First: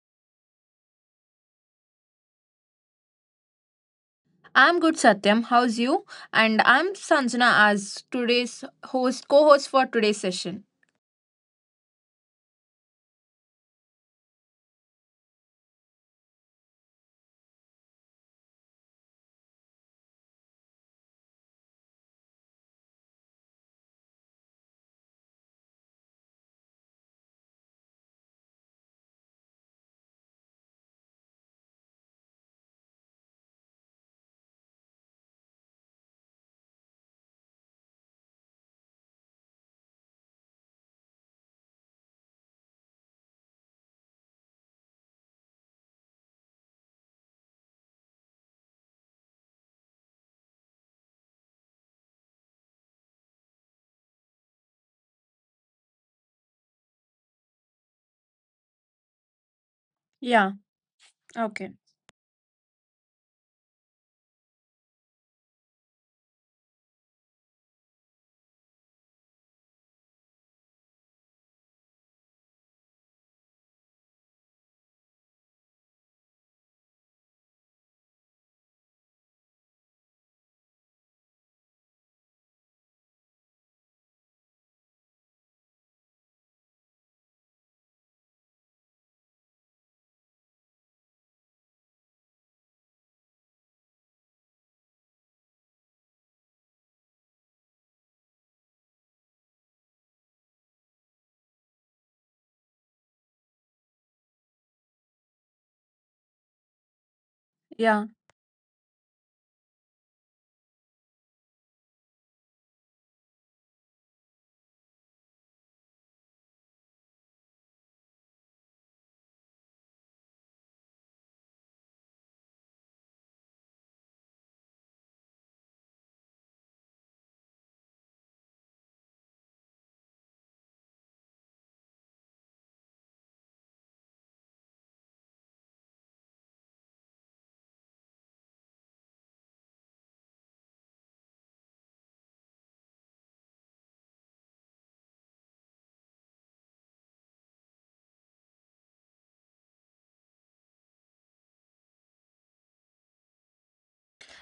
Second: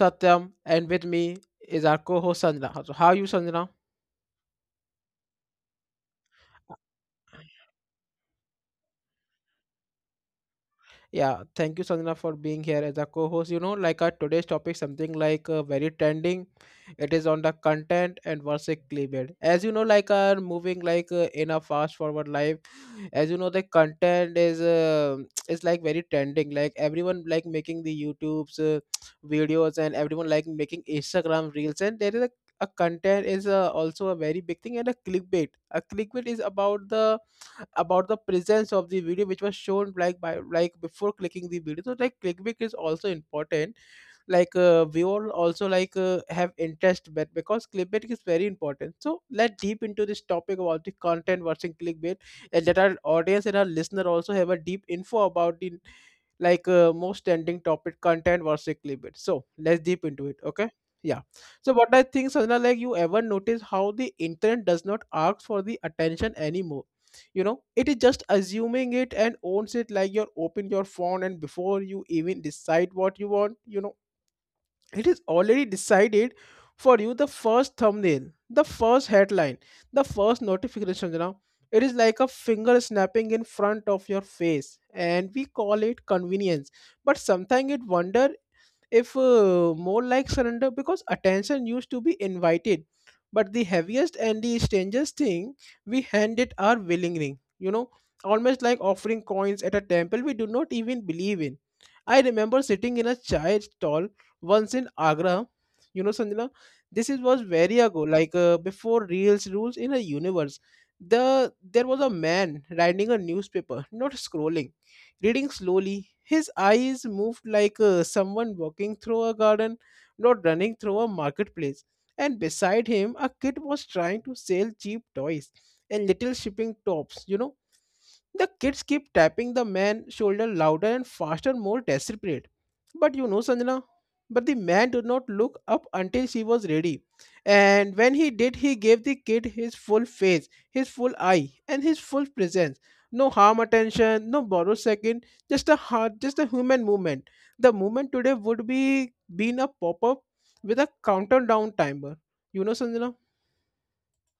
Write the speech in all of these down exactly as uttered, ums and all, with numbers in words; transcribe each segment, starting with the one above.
Satyam and with me is our co-host Sanjana. So how are you, Sanjana? I'm good, Satyam. How's you? And I'm Sanjana as today's host, co-host for today's session. Yeah, thank you, Sanjana, for being here as a co-host. You know, like our today's topic, something like uh, very trending. It is on the content and versus clickbait. As you know, like are moving like uh, in a fast-forward life. As you know, the content is uh, is like very trending. Like everyone like making the YouTube's uh, videos and everyone like making Instagram reels. And there is a, a content is uh, also a very big thing and a clickbait. A clickbait is about the about the presence of the video which was shown like by like before clicking the video, so like clickbait is also important like uh, we all also like uh, have interest, but because clickbait is very important, so let deep into this topic about the content versus clickbait and that our audience and our listener also have a deep info about the like uh, most trending topic content versus clickbait. So let's deep into it. Yeah. Okay. Yeah. Okay. So what I think, Sandra, like you ever notice how the internet does not ask for the attention anymore. You know, it is just assuming it and owns it, like your open your phone, and before you even decide what you want, you know, it is already decided for you, the first thumbnail, the first headline, the first notification, you know, it is like a finger snapping in front of your face, and we call it convenience, but sometimes it wonder if uh, more like surrender, because attention used to be invited, but the heaviest and the strangest thing, we hand it our willing ring, you know, almost like offering coins at a temple we do not even believe in. I remember sitting in a chai stall once in Agra, you know, Sanjana, this is was very ago Yeah. like uh, before reels rules in a universe. The there was a man riding a newspaper, not scrolling, reading slowly. His eyes moved like uh, someone walking through a garden, not running through a marketplace. And beside him, a kid was trying to sell cheap toys and little shipping tops, you know, the kids keep tapping the man's shoulder louder and faster, more desperate. But you know, Sanjana, but the man did not look up until she was ready. And when he did, he gave the kid his full face, his full eye, and his full presence. No harm attention, no borrowed second, just a heart, just a human movement. The movement today would be been a pop-up with a countdown timer. You know, Sanjana?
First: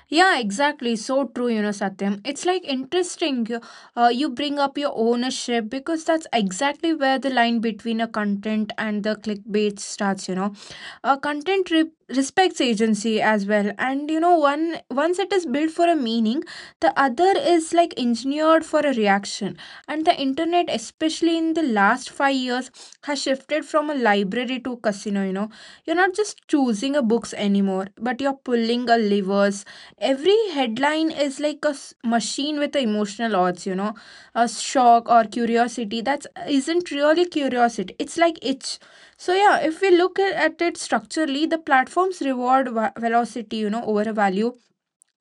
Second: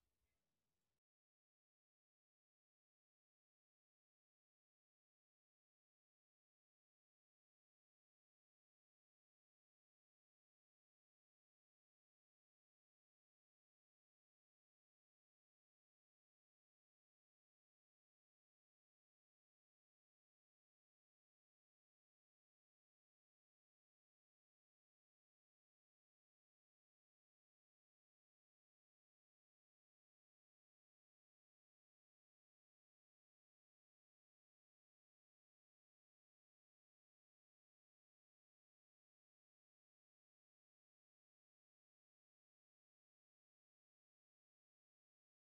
Yeah, exactly. So true, you know, Satyam. It's like interesting. You, uh, you bring up your ownership because that's exactly where the line between a content and the clickbait starts, you know. uh, content re- respects agency as well, and you know, one once it is built for a meaning, the other is like engineered for a reaction. And the internet, especially in the last five years, has shifted from a library to casino, you know. You're not just choosing a books anymore, but you're pulling a levers. Every headline is like a s- machine with a emotional odds, you know, a shock or curiosity that isn't really curiosity, it's like itch. So yeah, if we look at at it structurally, the platforms reward va- velocity, you know, over a value.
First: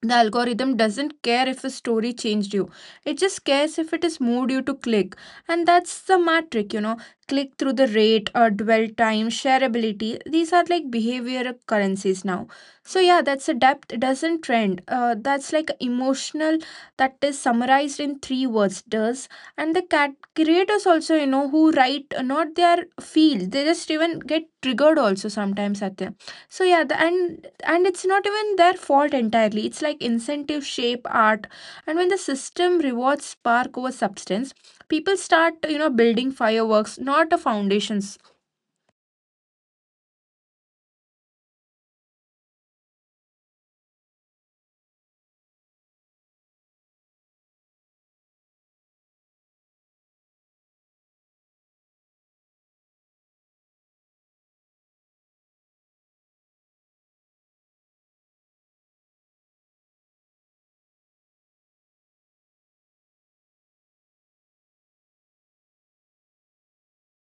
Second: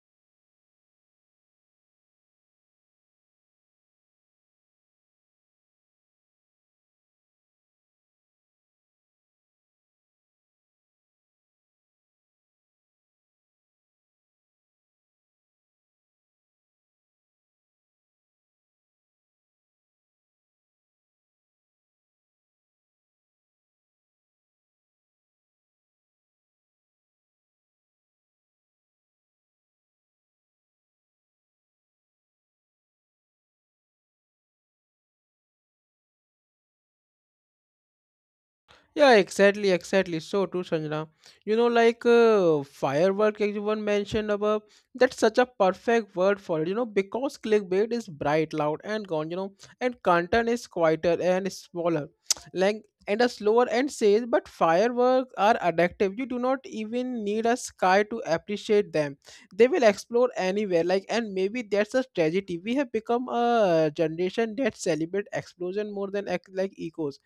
The algorithm doesn't care if a story changed you. It just cares if it has moved you to click. And that's the metric, you know. Click through the rate or dwell time, shareability. These are like behavior currencies now. So yeah, that's a depth. It doesn't trend. Uh, that's like emotional. That is summarized in three words. Does, and the cat creators also, you know, who write uh, not their feel. They just even get triggered also sometimes at them. So yeah, the, and and it's not even their fault entirely, it's like incentive shape art. And when the system rewards spark over substance, people start, you know, building fireworks, not a foundations. Yeah, exactly, exactly. So too, Sanjana. You know, like uh, firework, everyone mentioned above, that's such a perfect word for it, you know, because clickbait is bright, loud, and gone, you know, and content is quieter and smaller, like, and a slower and says, but fireworks are addictive. You do not even need a sky to appreciate them. They will explore anywhere, like, and maybe that's a tragedy. We have become a generation that celebrate explosion more than act like echoes.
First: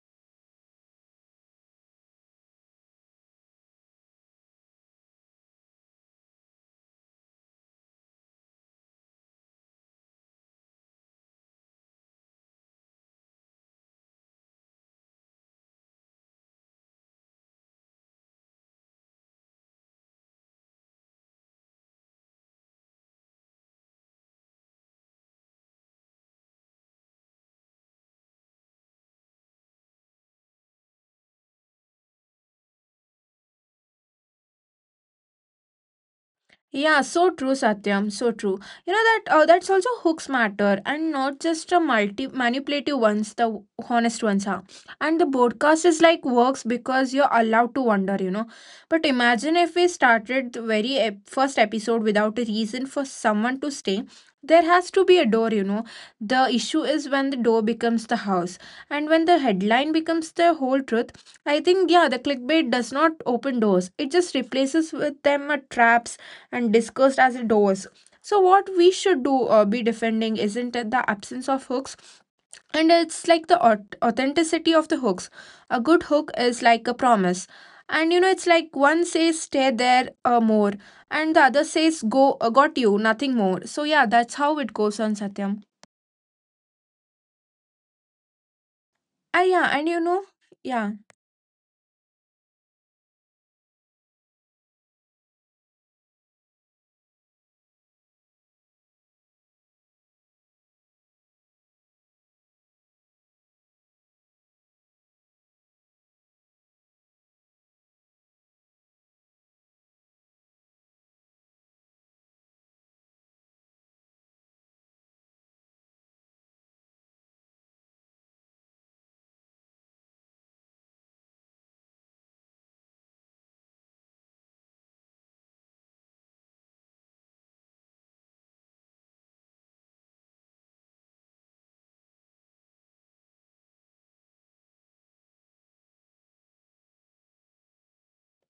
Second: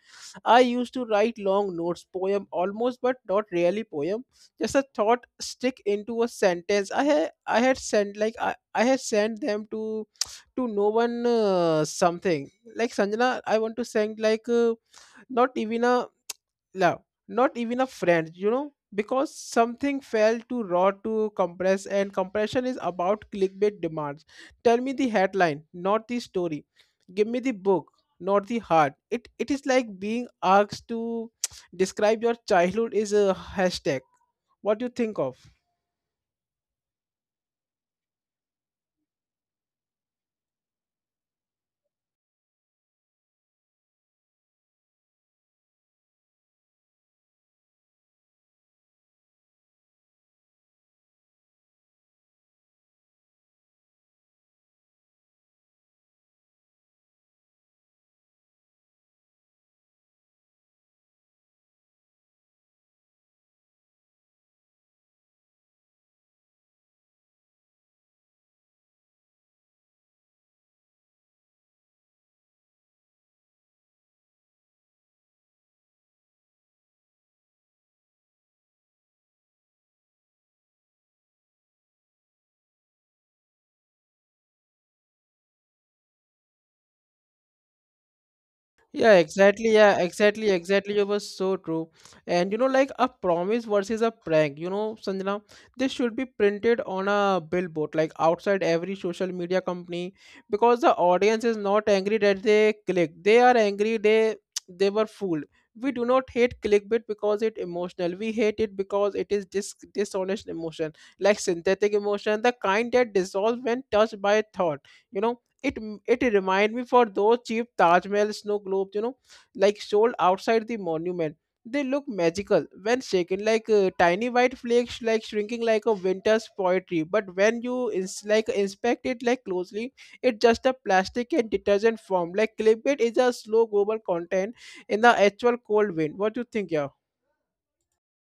I used to write long notes, poem almost, but not really poem. Just a thought stick into a sentence. I had I had sent like I, I had sent them to to no one, uh, something like Sanjana. I want to send like uh, not even a, no, not even a friend, you know, because something fell too raw to compress, and compression is about clickbait demands. Tell me the headline, not the story. Give me the book, not the heart. It it is like being asked to describe your childhood is a hashtag. What do you think of? Yeah, so true, Satyam. So true. You know that uh, that's also hooks matter, and not just a multi manipulative ones. The w- honest ones are, and the broadcast is like works because you're allowed to wonder. You know, but imagine if we started the very ep- first episode without a reason for someone to stay. There has to be a door. You know, the issue is when the door becomes the house, and when the headline becomes the whole truth. I think yeah, the clickbait does not open doors. It just replaces with them a traps and discussed as doors. So what we should do or be defending isn't it the absence of hooks, and it's like the aut- authenticity of the hooks. A good hook is like a promise, and you know, it's like one says stay there uh, more, and the other says go, uh, got you nothing more. So yeah, that's how it goes on, Satyam. Ah Yeah, yeah, and exactly. you know, Yeah, exactly. yeah. Exactly. It was so true. And you know, like a promise versus a prank, you know, Sanjana, this should be printed on a billboard, like outside every social media company, because the audience is not angry that they clicked. They are angry they they were fooled. We do not hate clickbait because it emotional. We hate it because it is dis dishonest emotion, like synthetic emotion, the kind that dissolves when touched by thought. You know, it m- it remind me for those cheap Taj Mahal snow globes, you know, like sold outside the monument. They look magical when shaken, like uh, tiny white flakes, like shrinking like a winter's poetry. But when you ins- like inspect it like closely, it's just a plastic and detergent form. Like clickbait is a slow global content in the actual cold wind. What do you think, yeah?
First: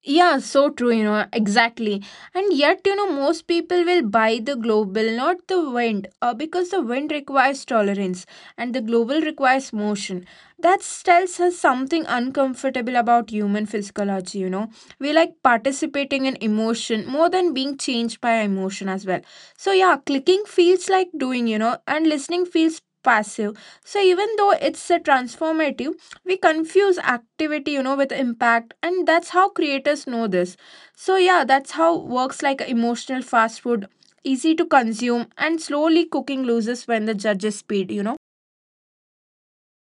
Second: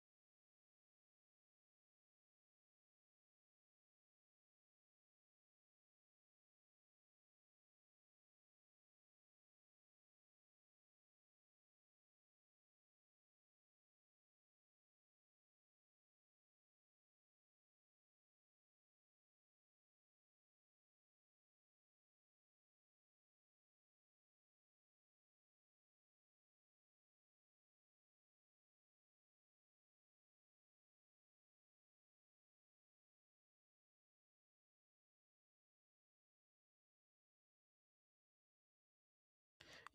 Yeah, so true, you know, exactly. And yet, you know, most people will buy the global, not the wind, uh, because the wind requires tolerance and the global requires motion. That tells us something uncomfortable about human physiology, you know. We like participating in emotion more than being changed by emotion as well. So, yeah, clicking feels like doing, you know, and listening feels passive. So, even though it's a transformative, we confuse activity, you know, with impact, and that's how creators know this. So yeah, that's how works, like emotional fast food, easy to consume, and slowly cooking loses when the judges speed, you know.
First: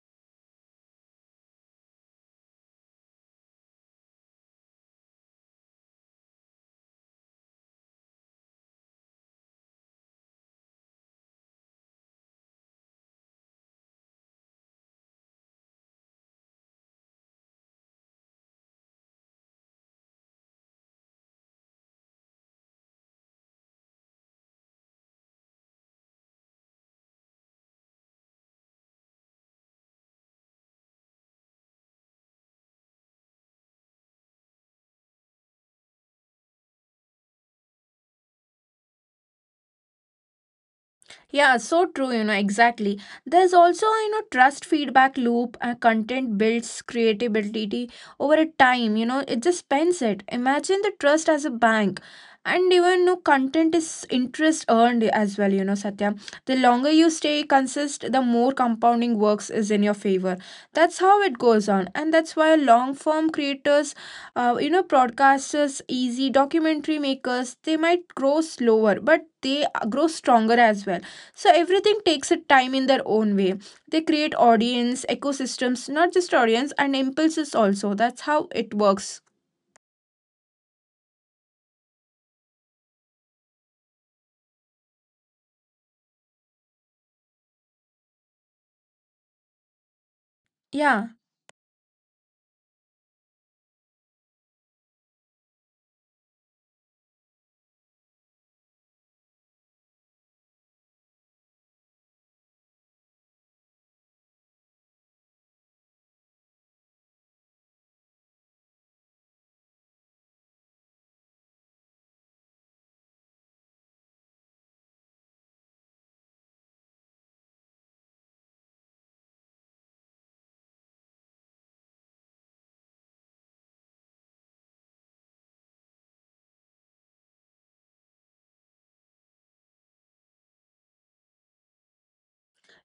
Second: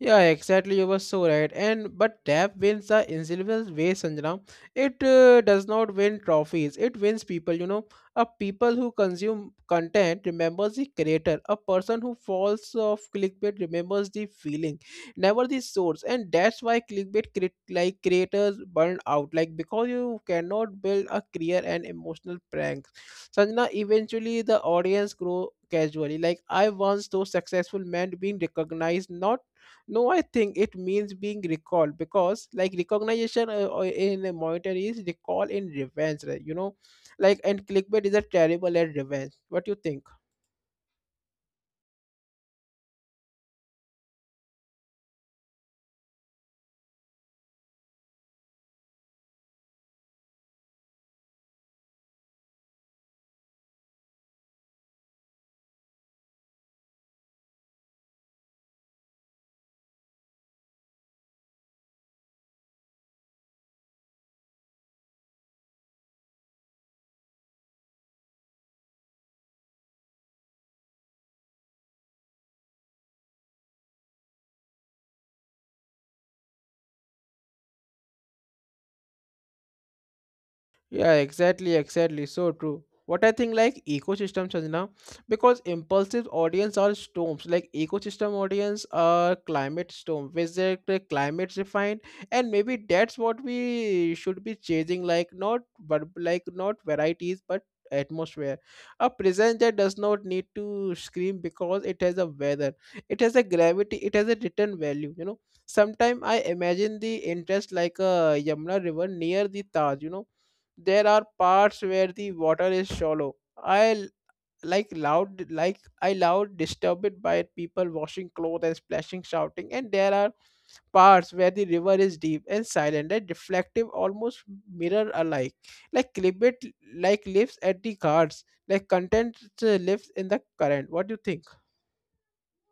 Yeah, exactly. You were so right. And but tap wins the invisible way, Sanjana. It uh, does not win trophies. It wins people. You know, a people who consume content remembers the creator. A person who falls off clickbait remembers the feeling, never the source. And that's why clickbait cre- like creators burn out. Like because you cannot build a clear and emotional prank. Sanjana, eventually the audience grow casually. Like I once saw successful men being recognized, not no, I think it means being recalled because, like, recognition uh, uh, in a monetary is recall in revenge, right? You know, like, and clickbait is a terrible at revenge. What you think? Yeah, so true, you know, exactly. There's also, you know, trust feedback loop, and content builds creativity over a time, you know, it just spends it. Imagine the trust as a bank. And even no content is interest earned as well, you know, Satya. The longer you stay consist, the more compounding works is in your favor. That's how it goes on. And that's why long form creators, uh, you know, broadcasters, easy documentary makers, they might grow slower, but they uh, grow stronger as well. So everything takes a time in their own way. They create audience, ecosystems, not just audience and impulses also. That's how it works. Yeah, exactly, exactly. So true. What I think like ecosystems is, because impulsive audience are storms, like ecosystem audience are climate storm visit the Yeah. climate refined, and maybe that's what we should be chasing, like not but like not varieties but atmosphere, a present that does not need to scream because it has a weather, it has a gravity, it has a return value, you know. Sometimes I imagine the interest like a Yamuna river near the Taj, you know, there are parts where the water is shallow. I l- like loud, like I loud disturbed by people washing clothes and splashing, shouting, and there are parts where the river is deep and silent and reflective, almost mirror alike. Like Clibbit, like lives at the guards, like content uh, lives in the current. What do you think?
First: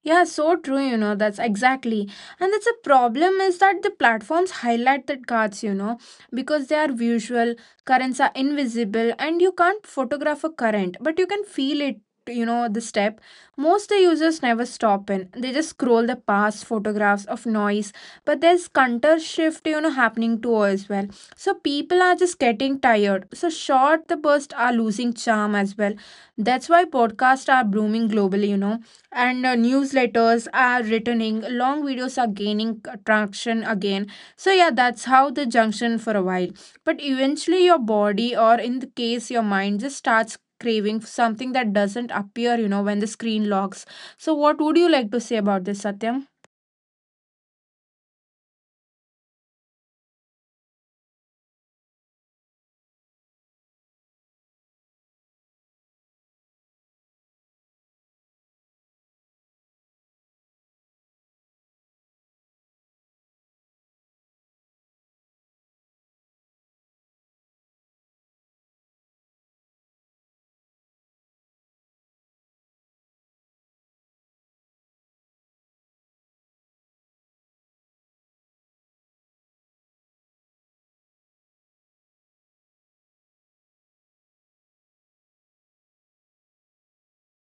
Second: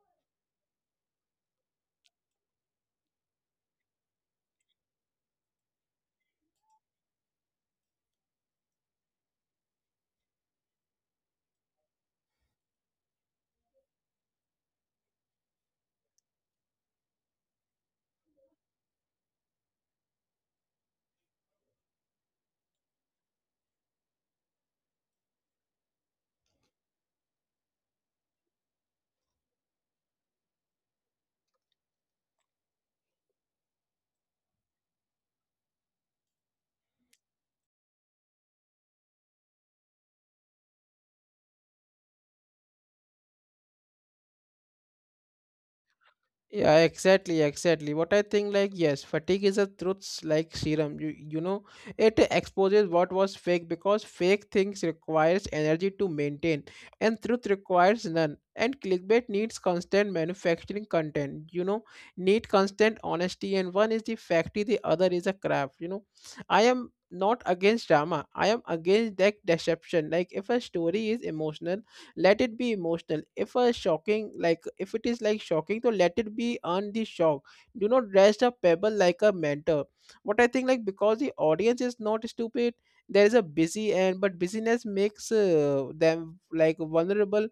Yeah, so true, you know, that's exactly. And that's a problem is that the platforms highlight the cards, you know, because they are visual, currents are invisible, and you can't photograph a current, but you can feel it, you know, the step. Most the users never stop in. They just scroll the past photographs of noise, but there's counter shift, you know, happening too as well. So people are just getting tired. So short the bursts are losing charm as well. That's why podcasts are blooming globally, you know, and uh, newsletters are returning, long videos are gaining traction again. So yeah, that's how the junction for a while, but eventually your body, or in the case your mind, just starts craving for something that doesn't appear, you know, when the screen locks. So what would you like to say about this, Satyam? Yeah, exactly, exactly. What I think, like, yes, fatigue is a truth like serum. You, you know, it exposes what was fake because fake things requires energy to maintain, and truth requires none. And clickbait needs constant manufacturing content. You know, need constant honesty, and one is the factory, the other is a craft. You know, I am not against drama. I am against that deception. Like, if a story is emotional, let it be emotional. If a shocking, like if it is like shocking, so let it be on the shock. Do not dress a pebble like a mentor. What I think like, because the audience is not stupid, there is a busy, and but busyness makes uh, them like vulnerable.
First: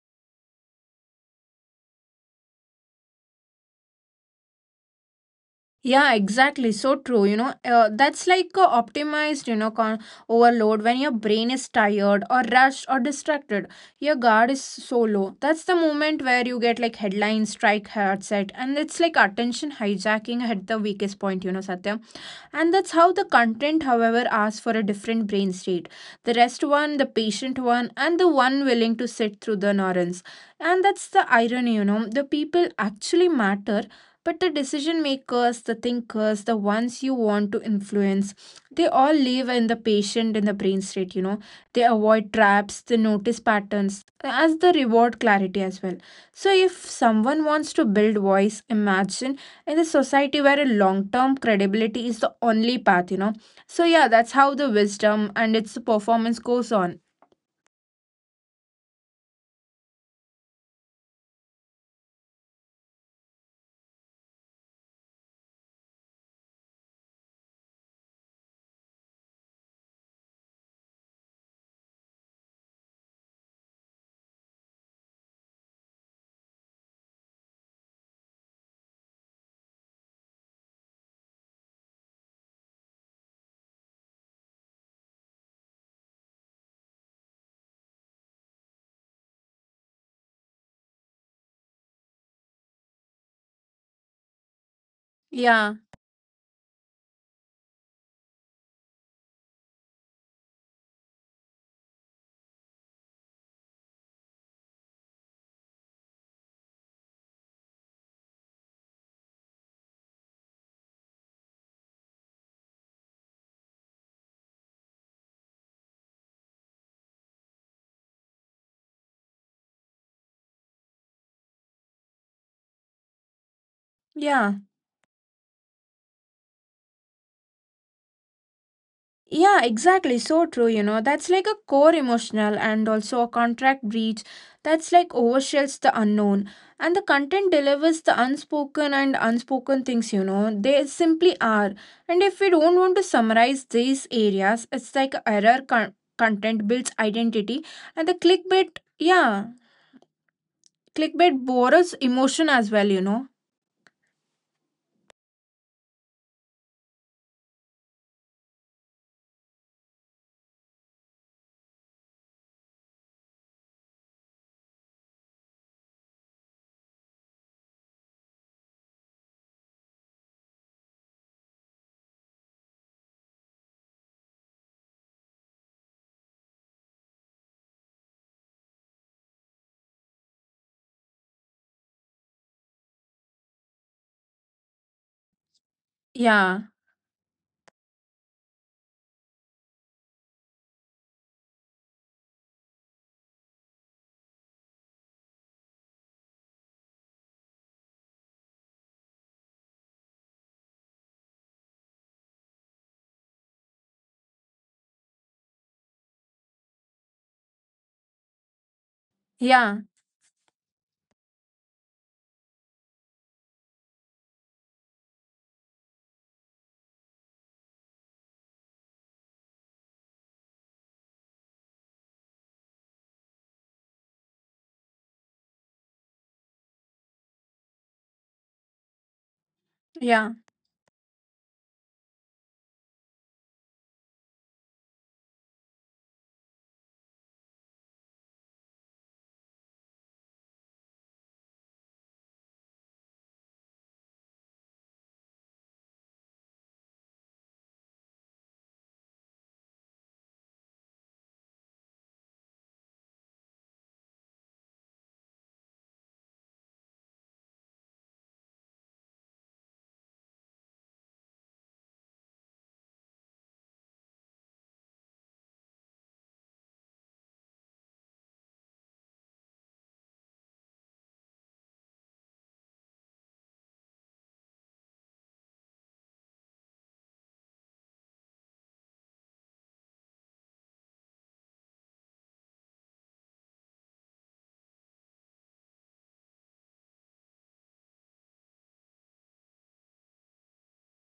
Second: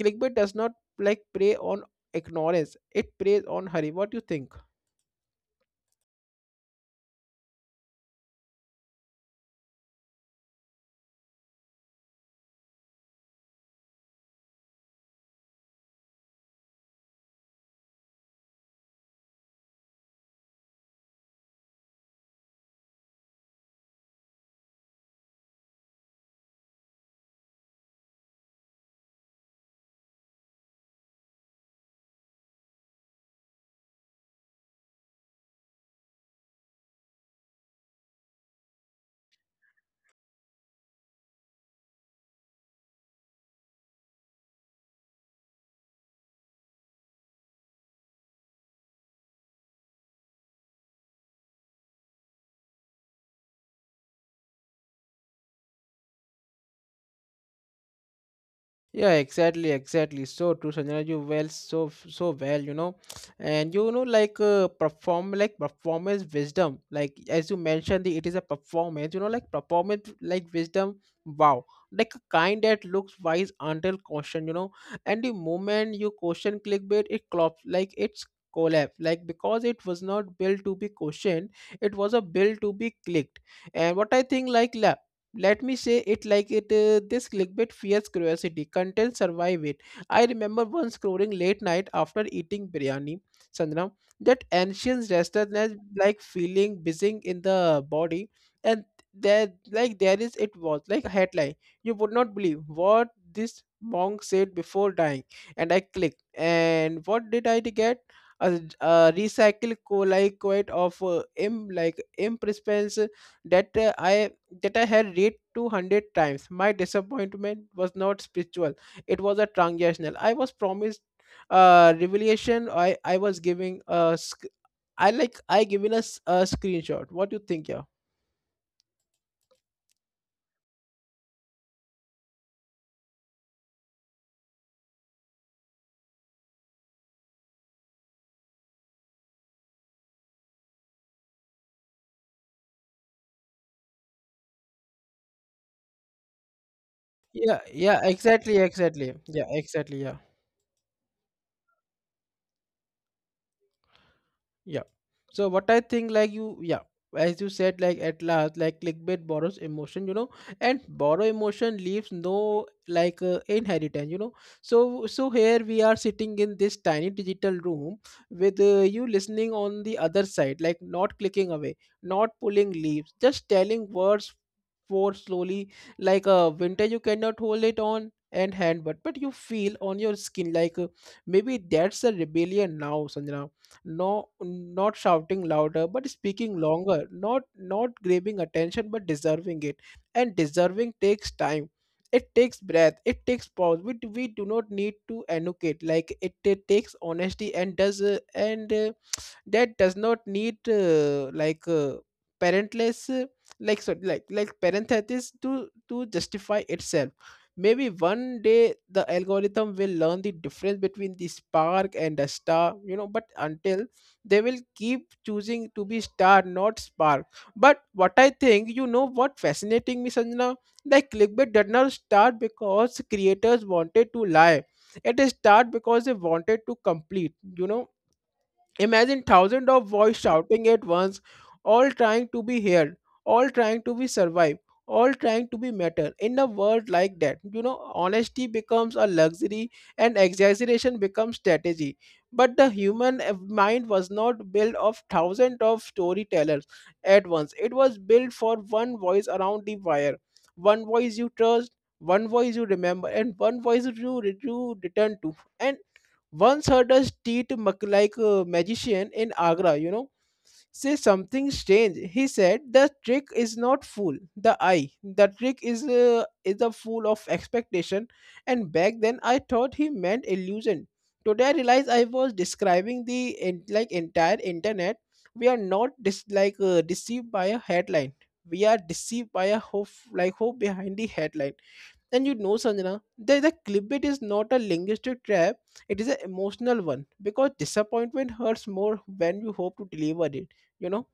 Clickbait does not like prey on ignorance, it preys on hurry. What do you think? Yeah, exactly. So true. You know, uh, that's like a optimized, you know, con- overload when your brain is tired or rushed or distracted. Your guard is so low. That's the moment where you get like headlines strike headset, and it's like attention hijacking at the weakest point, you know, Satya. And that's how the content, however, asks for a different brain state. The rest one, the patient one, and the one willing to sit through the ignorance. And that's the irony, you know. The people actually matter, but the decision makers, the thinkers, the ones you want to influence, they all live in the patient in the brain state, you know. They avoid traps, they notice patterns as the reward clarity as well. So if someone wants to build voice, imagine in the society where a long-term credibility is the only path, you know. So yeah, that's how the wisdom and its performance goes on. Yeah, exactly, exactly. So true, Sanjana. You well, so so well, you know, and you know, like uh, perform, like performance wisdom. Like as you mentioned, the, it is a performance. You know, like performance, like wisdom. Wow, like a kind that looks wise until caution. You know, and the moment you caution clickbait, it clops like it's collapse. Like because it was not built to be cautioned, it was a built to be clicked. And what I think, like la let me say it like it uh, this clickbait fears curiosity content survive it. I remember once scrolling late night after eating biryani, Sandra, that ancient restlessness, Yeah. like feeling buzzing in the body, and there like there is it was like a headline, you would not believe what this monk said before dying, and I clicked, and what did I get? A, a recycled co- like quite of uh, im like imp that uh, I that I had read two hundred times. My disappointment was not spiritual, it was a transactional. I was promised uh revelation. I i was giving a sc- Yeah. I like I given us a, s- a screenshot. What do you think? Yeah, Yeah, exactly. So true, you know. That's like a core emotional and also a contract breach that's like overshares the unknown. And the content delivers the unspoken and unspoken things, you know. They simply are. And if we don't want to summarize these areas, it's like error con- content builds yeah, identity, yeah, and the exactly, clickbait, exactly, yeah, yeah, exactly, yeah. clickbait borrows emotion as well, you know. Yeah. So what I think like you, yeah, as you said, like at last, like clickbait borrows emotion, you know, and borrow emotion leaves no like uh, inheritance, you know. So so here we are sitting in this tiny digital room with uh, you listening on the other side, like not clicking away, not pulling leaves, just telling words for slowly like a uh, winter you cannot hold it on and hand but but you feel on your skin like uh, maybe that's a rebellion now Sanjana, no, not shouting louder but speaking Yeah, longer, not not grabbing attention but deserving it. And deserving takes time. It takes breath, it takes pause. We, do- we do not need to annotate like it, it takes honesty and does uh, and uh, that does not need uh, like uh, parentless uh, like so like like parenthesis to to justify itself. Maybe one day the algorithm will yeah, learn the difference between the spark and the star, you know, but until they will keep choosing to be star, not spark. But what I think, you know, what fascinating me, Sanjana, like clickbait did not start because creators wanted to lie. It started because they wanted to complete, you know. Imagine thousands of voices yeah. shouting at once, all trying to be heard, all trying to be survived, all trying to be matter. In a world like that, you know, honesty becomes a luxury and exaggeration becomes strategy. But the human uh, mind was not built of thousands of storytellers at once. It was built for one voice around the wire, one voice you trust, one voice you remember, and one voice you, re- you return to. And once heard a street mag- like a magician in Agra, you know, say something strange. He said the trick is not fool the eye. The trick is uh, is a fool of expectation. And back then I thought he meant illusion. Today I realize I was describing the en- like entire internet. We are not dis- like uh, deceived by a headline. We are deceived by a hope, like hope behind the headline. And you know, Sanjana, the, the clipbait is not a linguistic trap, it is an emotional one because disappointment hurts more when you hope to deliver it, you know.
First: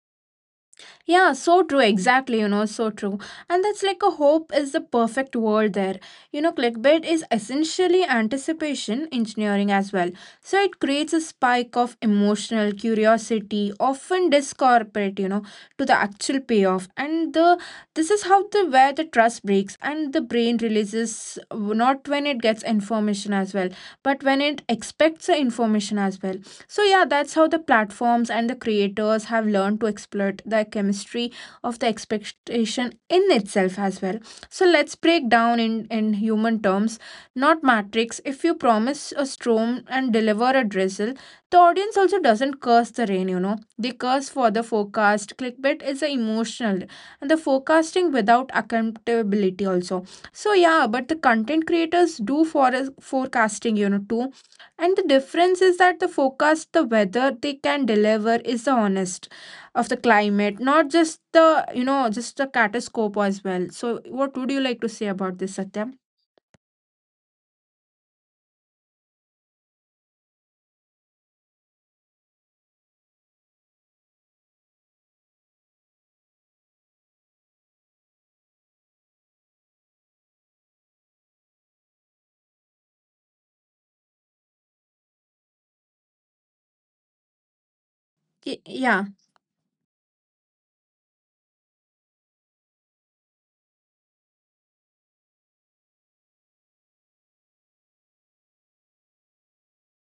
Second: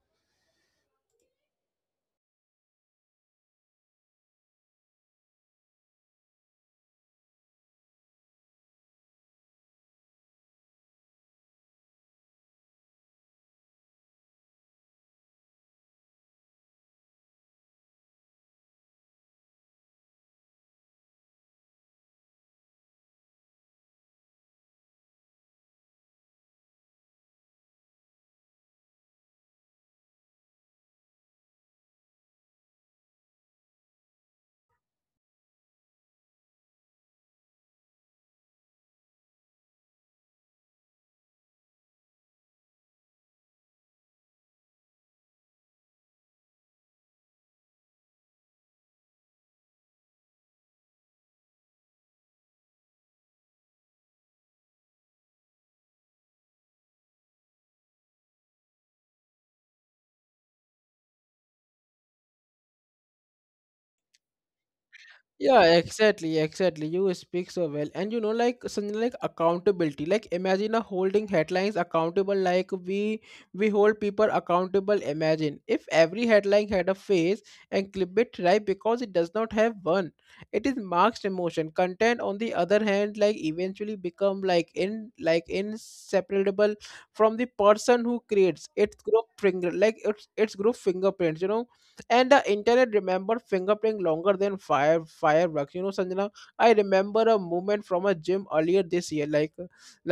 Yeah, so true. Exactly, you know, so true. And that's like a hope is the perfect word there. You know, clickbait is essentially anticipation engineering as well. So it creates a spike of emotional curiosity, often discorporate, you know, to the actual payoff. And the this is how the where the trust breaks, and the brain releases not when it gets information as well, but when it expects the information as well. So, yeah, that's how the platforms and the creators have learned to exploit the chemistry of the expectation in itself as well. So, let's break down in, in human terms, not matrix. If you promise a storm and deliver a drizzle, the audience also doesn't curse the rain, you know. They curse for the forecast. Clickbait is a emotional and the forecasting without accountability also. So, yeah, but the content creators do for forecasting, you know, too, and the difference is that the forecast, the weather they can deliver is the honest of the climate, not just the, you know, just the catastrophe as well. So what would you like to say about this, Yeah, Satyam? exactly, exactly. You speak so well, and you know, like something like accountability. Like imagine a holding headlines accountable. Like we we hold people accountable. Imagine if every headline had a face and clip it, right? Because it does not have one. It is marked emotion. Content, on the other hand, like eventually become like in like inseparable from the person who Y- creates its yeah. group finger, like its its group fingerprints. You know, and the internet remember, fingerprint longer than fire fireworks, you know, Sanjana. I remember a moment from a gym earlier this year, like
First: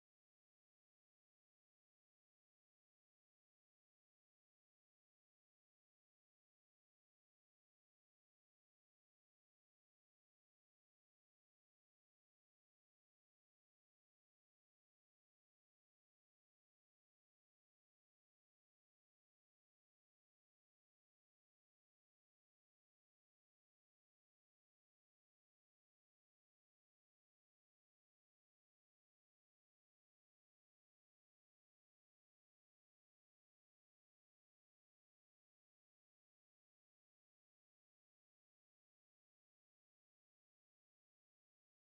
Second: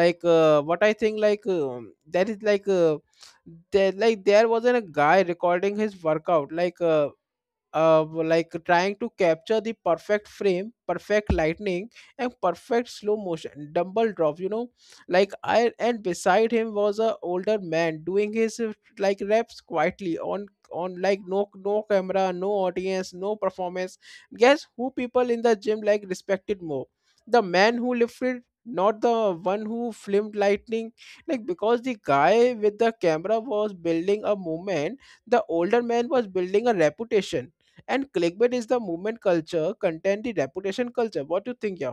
like uh, what I think, like um, that is like uh, there like there wasn't a guy recording his workout like uh, uh, like trying to capture the perfect frame, perfect lightning, and perfect slow motion. Dumble drop, you know, like I, and beside him was a older man doing his uh, like reps quietly on on like no no camera, no audience, no performance. Guess who people in the gym like respected more? The man who lifted. Not the one who filmed lightning, like because the guy with the camera was building a movement, the older man was building a reputation. And clickbait is the movement culture, content the reputation culture. What do you think, yeah?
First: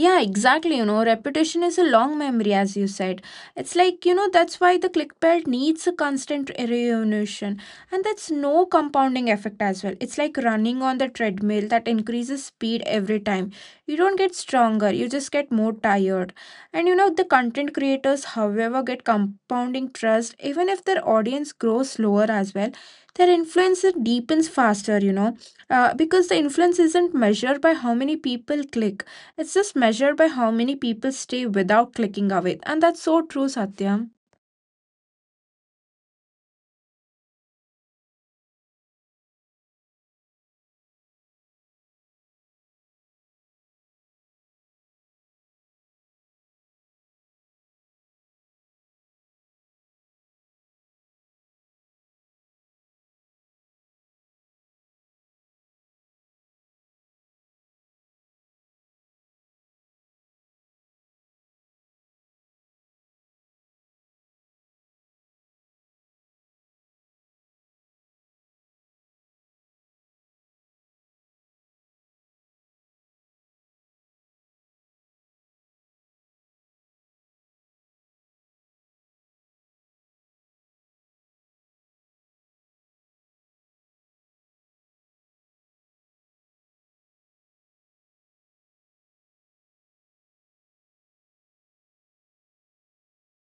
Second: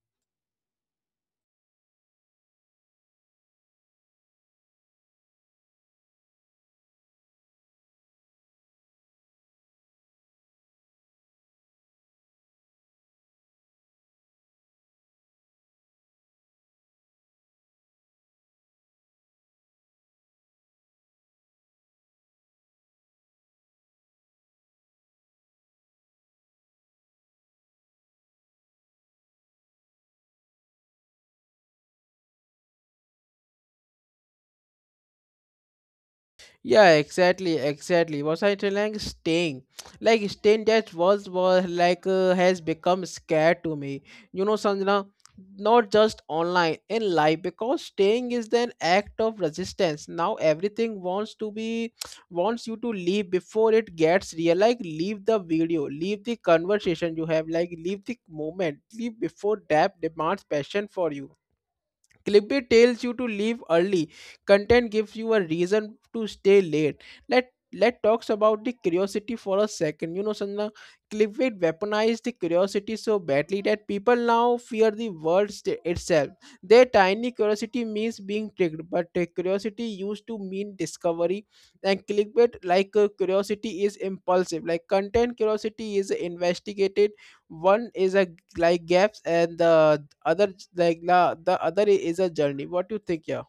Yeah, exactly. You know, reputation is a long memory, as you said. It's like, you know, that's why the clickbait needs a constant reunion. And that's no compounding effect as well. It's like running on the treadmill that increases speed every time. You don't get stronger, you just get more tired. And, you know, the content creators, however, get compounding trust, even if their audience grows slower as well. Their influence it deepens faster, you know, uh, because the influence isn't measured by how many people click, it's just measured by how many people stay without clicking away. And that's so true, Satyam. Yeah, exactly, exactly. Was I telling staying? Like staying that was was like uh, has become scared to me. You know, Sanjana, not just online in life, because staying is an act of resistance. Now everything wants to be wants you to leave before it gets real. Like leave the video, leave the conversation you have, like leave the moment, leave before depth demands passion for you. Clipboard tells you to leave early. Content gives you a reason to stay late. Let let talks about the curiosity for a second. You know, Sanjana, clipbait weaponized the curiosity so badly that people now fear the word st- itself. Their tiny curiosity means being tricked, but uh, curiosity used to mean discovery. And clickbait, like uh, curiosity, is impulsive. Like content, curiosity is investigated. One is a like gaps, and the other like la, the other is a journey. What do you think, yeah?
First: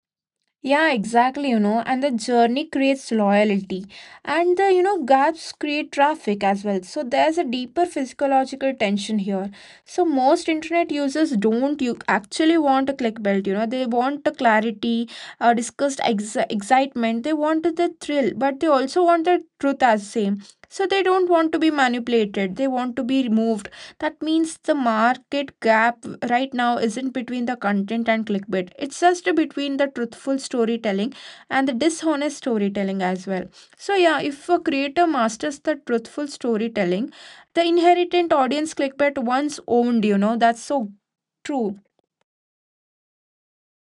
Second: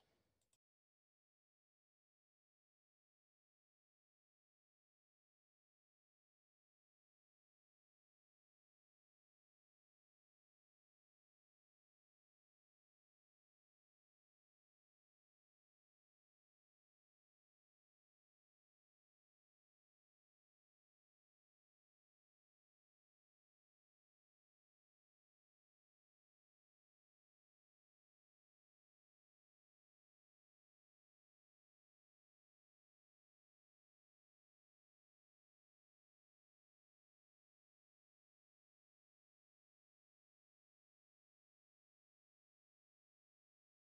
Yeah, exactly, you know, and the journey creates loyalty. And the, you know, gaps create traffic as well. So there's a deeper physiological tension here. So most internet users don't you actually want a clickbait? You know, they want the clarity, uh, discussed ex- excitement, they want the thrill, but they also want the truth as same. So they don't want to be manipulated, they want to be removed. That means the market gap right now isn't between the content and clickbait. It's just between the truthful storytelling and the dishonest storytelling as well. So, yeah, if a creator masters the truthful storytelling, the inherent audience clickbait once owned, you know, that's so true.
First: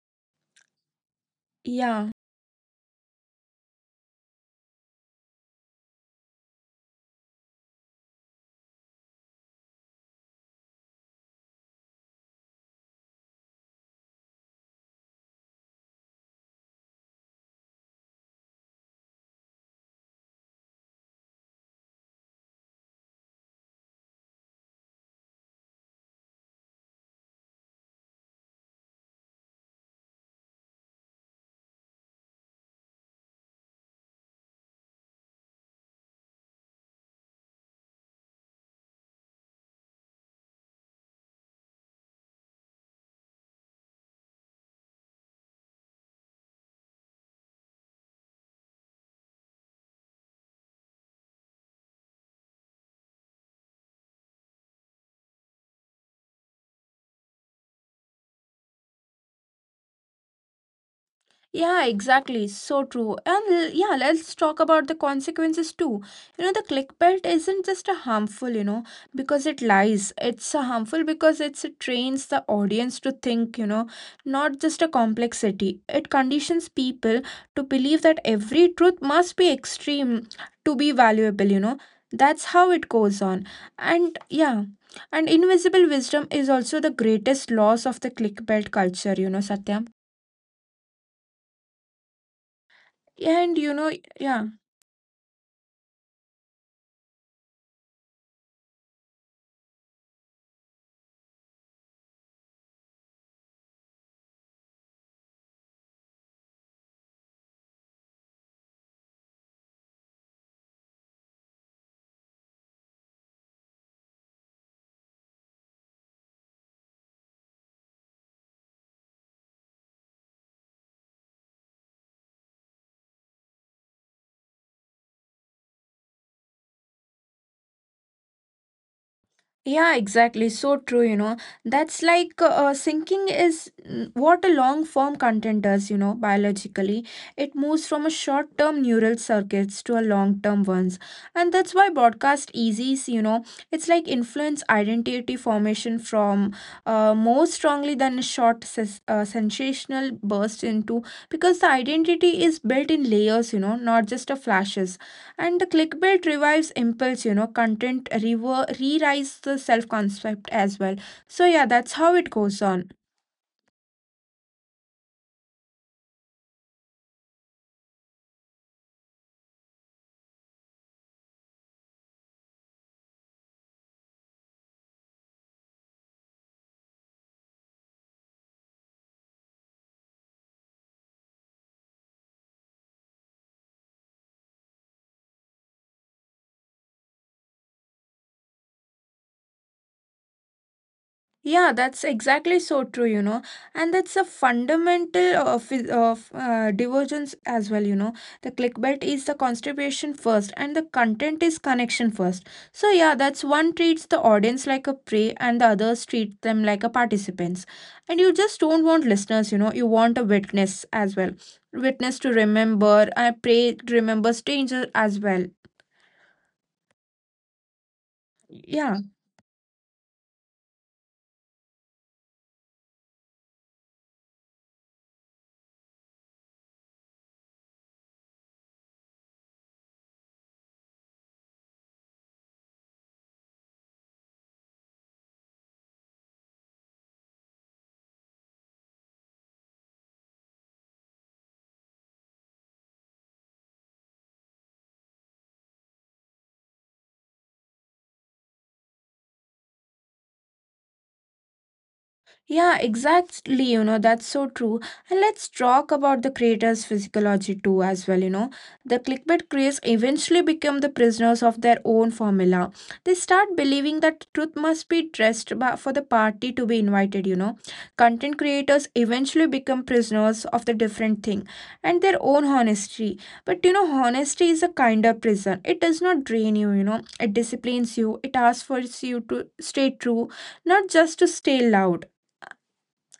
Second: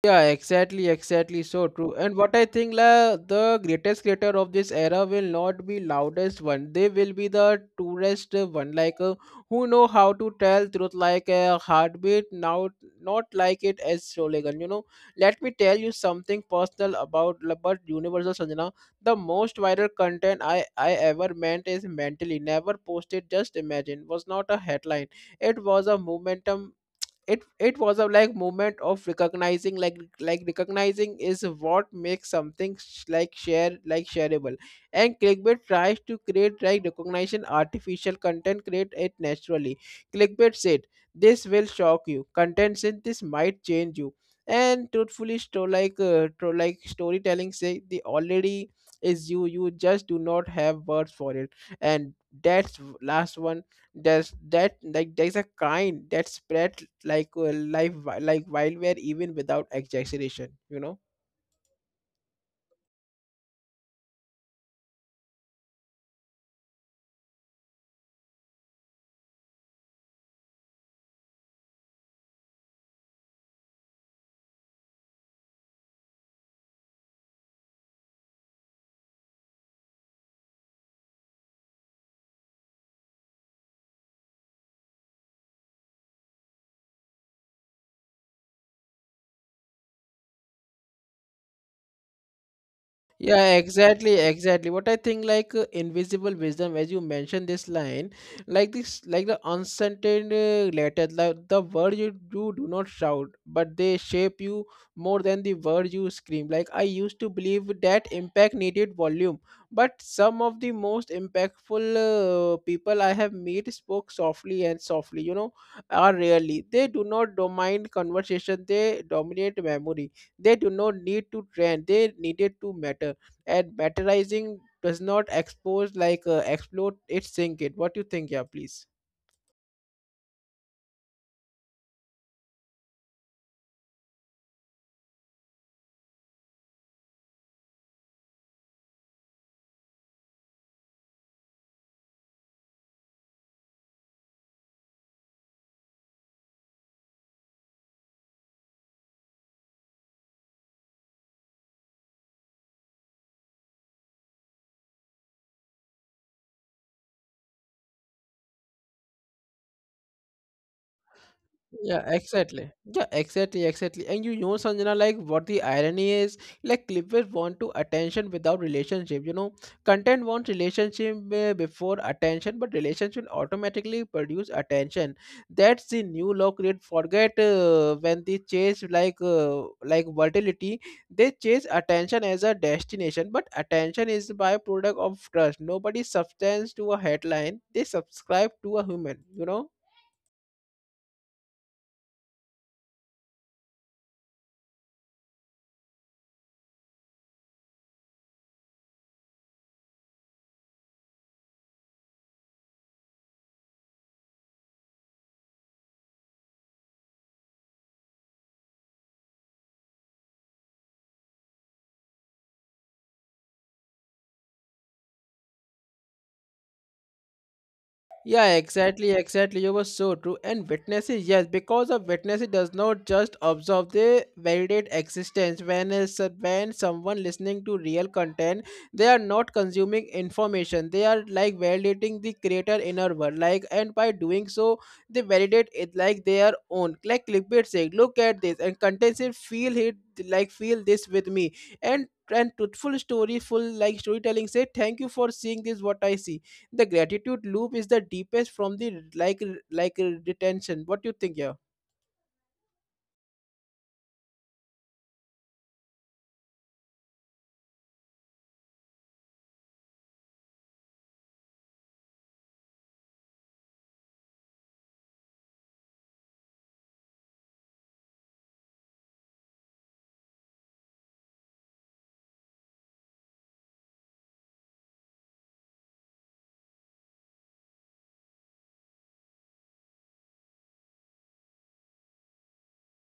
Yeah, exactly, exactly. So true. Yeah. And what I think, la, the greatest creator of this era will not be loudest one. They will be the tourist one, like uh, who know how to tell truth like a heartbeat. Now, not like it as slogan. You know, let me tell you something personal about about Universal Sanjana. The most viral content I I ever meant is mentally never posted. Just imagine was not a headline. It was a momentum, it it was a like moment of recognizing, like like recognizing is what makes something sh- like share like shareable and clickbait tries to create like recognition artificial, content create it naturally. Clickbait said this will shock you, content said this might change you. And truthfully sto- like uh, to like storytelling say the already is you, you just do not have words for it. And that's w- last one, there's that like there's a kind that spread like uh, life wi- like wildfire even without exaggeration, you know. Yeah, exactly. So true. And l- yeah, let's talk about the consequences too. You know, the clickbait isn't just a harmful, you know, because it lies. It's a harmful because it's, it trains the audience to think, you know, not just a complexity. It conditions people to believe that every truth must be extreme to be valuable, you know. That's how it goes on. And yeah. And invisible wisdom is also the greatest loss of the clickbait culture, you know, Satyam. And you Yeah, know, exactly, yeah. exactly. What I think, like uh, invisible wisdom, as you mentioned this line, like this, like the uncertain uh, letters, like the words you do do not shout, but they shape you more than the words you scream. Like I used to believe that impact needed volume, but some of the most impactful uh, people I have met spoke softly and softly. You know, are rarely they do not dominate conversation; they dominate memory. They do not need to trend, they needed to matter. And matterizing does not expose, like uh, explode, it sink it. What do you think, yeah, please? Yeah, exactly. So true, you know. That's like uh, sinking is mm, what a long form content does, you know, biologically. It moves from a short term neural circuits to a long term ones. And that's why broadcast eases, you know, it's like influence identity formation from uh, more strongly than a short ses- uh, sensational burst into because the identity is built in layers, you know, not just a flashes. And the clickbait revives impulse, you know, content rever- re-rise the self-concept as well. So yeah, that's Yeah, how it goes exactly. on. Yeah, exactly, exactly. And you know, Sanjana, like what the irony is, like Clippers want to attention without relationship. You know, content wants relationship uh, before attention, but relationship automatically produce attention. That's the new law. Create forget uh, when they chase like uh, like volatility, they chase attention as a destination, but attention is the byproduct of trust. Nobody substance to a headline. They subscribe to a human. You know. Yeah, that's exactly so true, you know, and that's a fundamental of of uh, divergence as well, you know. The clickbait is the contribution first, and the content is connection first. So yeah, that's one treats the audience like a prey, and the others treat them like a participants. And you just don't want listeners, you know. You want a witness as well, witness to remember, and prey to remember stranger as well. Yeah, Yeah. exactly, exactly. You were so true. And witnesses, yes, because of witnesses does not just observe, they validate existence. When is when someone listening to real content, they are not consuming information. They are like validating the creator inner world. Like, and by doing so, they validate it like their own. Like clickbait saying, look at this, and content say, feel it, like feel this with me. And and truthful story, full like storytelling say, thank you for seeing this what I see. The gratitude loop is the deepest from the like like uh, retention. What do you think, yeah? Yeah, exactly. You know, that's so true. And let's talk about the creators' physiology too, as well. You know, the clickbait craze eventually become the prisoners of their own formula. They start believing that truth must be dressed ba- for the party to be invited. You know, content creators eventually become prisoners of the different thing and their own honesty. But you know, honesty is a kind of prison. It does not drain you. You know, it disciplines you. It asks for you to stay true, not just to stay loud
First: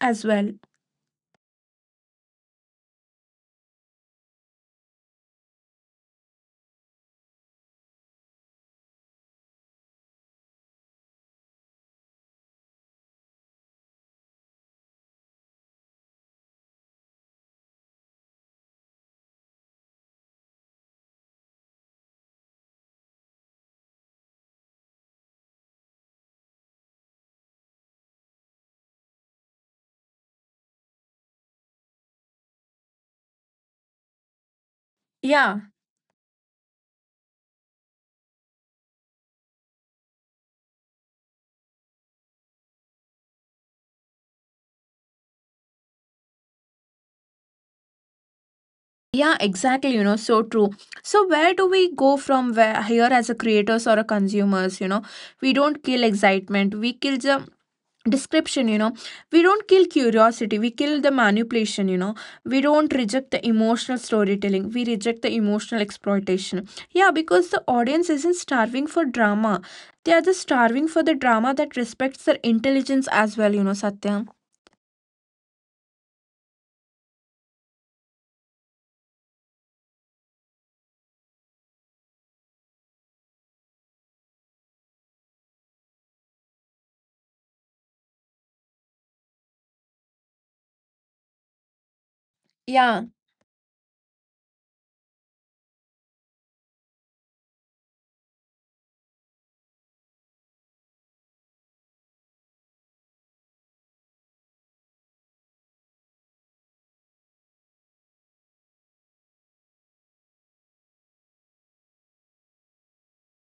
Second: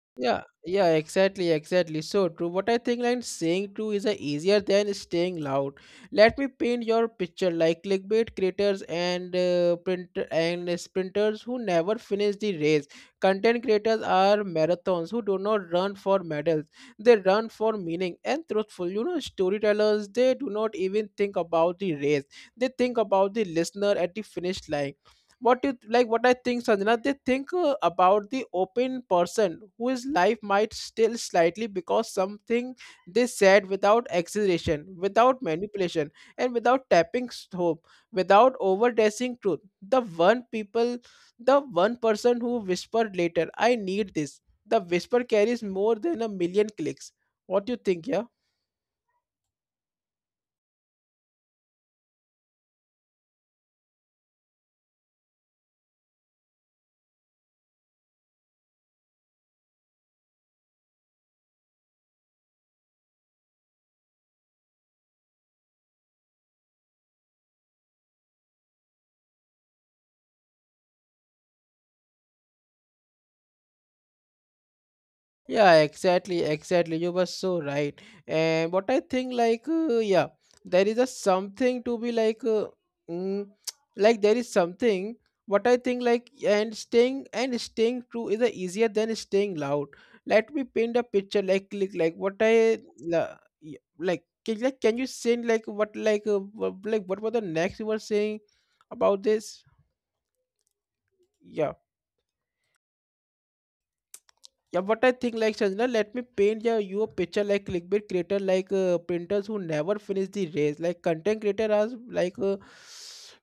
as yeah well. yeah exactly, exactly, so true. What I think, like saying true is uh, easier than staying loud. Let me paint your picture, like clickbait creators and uh, print and sprinters who never finish the race. Content creators are marathons who do not run for medals. They run for meaning. And truthful, you know, storytellers, they do not even think about the race. They think about the listener at the finish line. What you like, what I think, Sanjana, they think uh, about the open person whose life might still slightly because something they said without exaggeration, without Yeah. manipulation, and without tapping s- hope, without overdressing truth. The one people, the one person who whispered later, I need this. The whisper carries more than a million clicks. What do you think, yeah? Yeah, exactly. You know, so true. So where do we go from where here as a creators or a consumers, you know? We don't kill excitement. We kill the description, you know. We don't kill curiosity. We kill the manipulation, you know. We don't reject the emotional storytelling. We reject the emotional exploitation. Yeah, because the audience isn't starving for drama. They are just starving for the drama that respects their intelligence as well, you know, Satya. Yeah, exactly, exactly. You were so right. And what I think, like, uh, yeah, there is a something to be like, uh, mm, like there is something. What I think, like, and staying and staying true is a easier than staying loud. Let me paint a picture, like, like, like what I Yeah. la- y- like. Can, like, can you say like what like uh, wha- like what was the next you were saying about this? Yeah. Yeah, what I think, like Sanjana, let me paint, yeah, you a picture, like clickbait creator, like uh, printers who never finish the race, like content creator as like uh,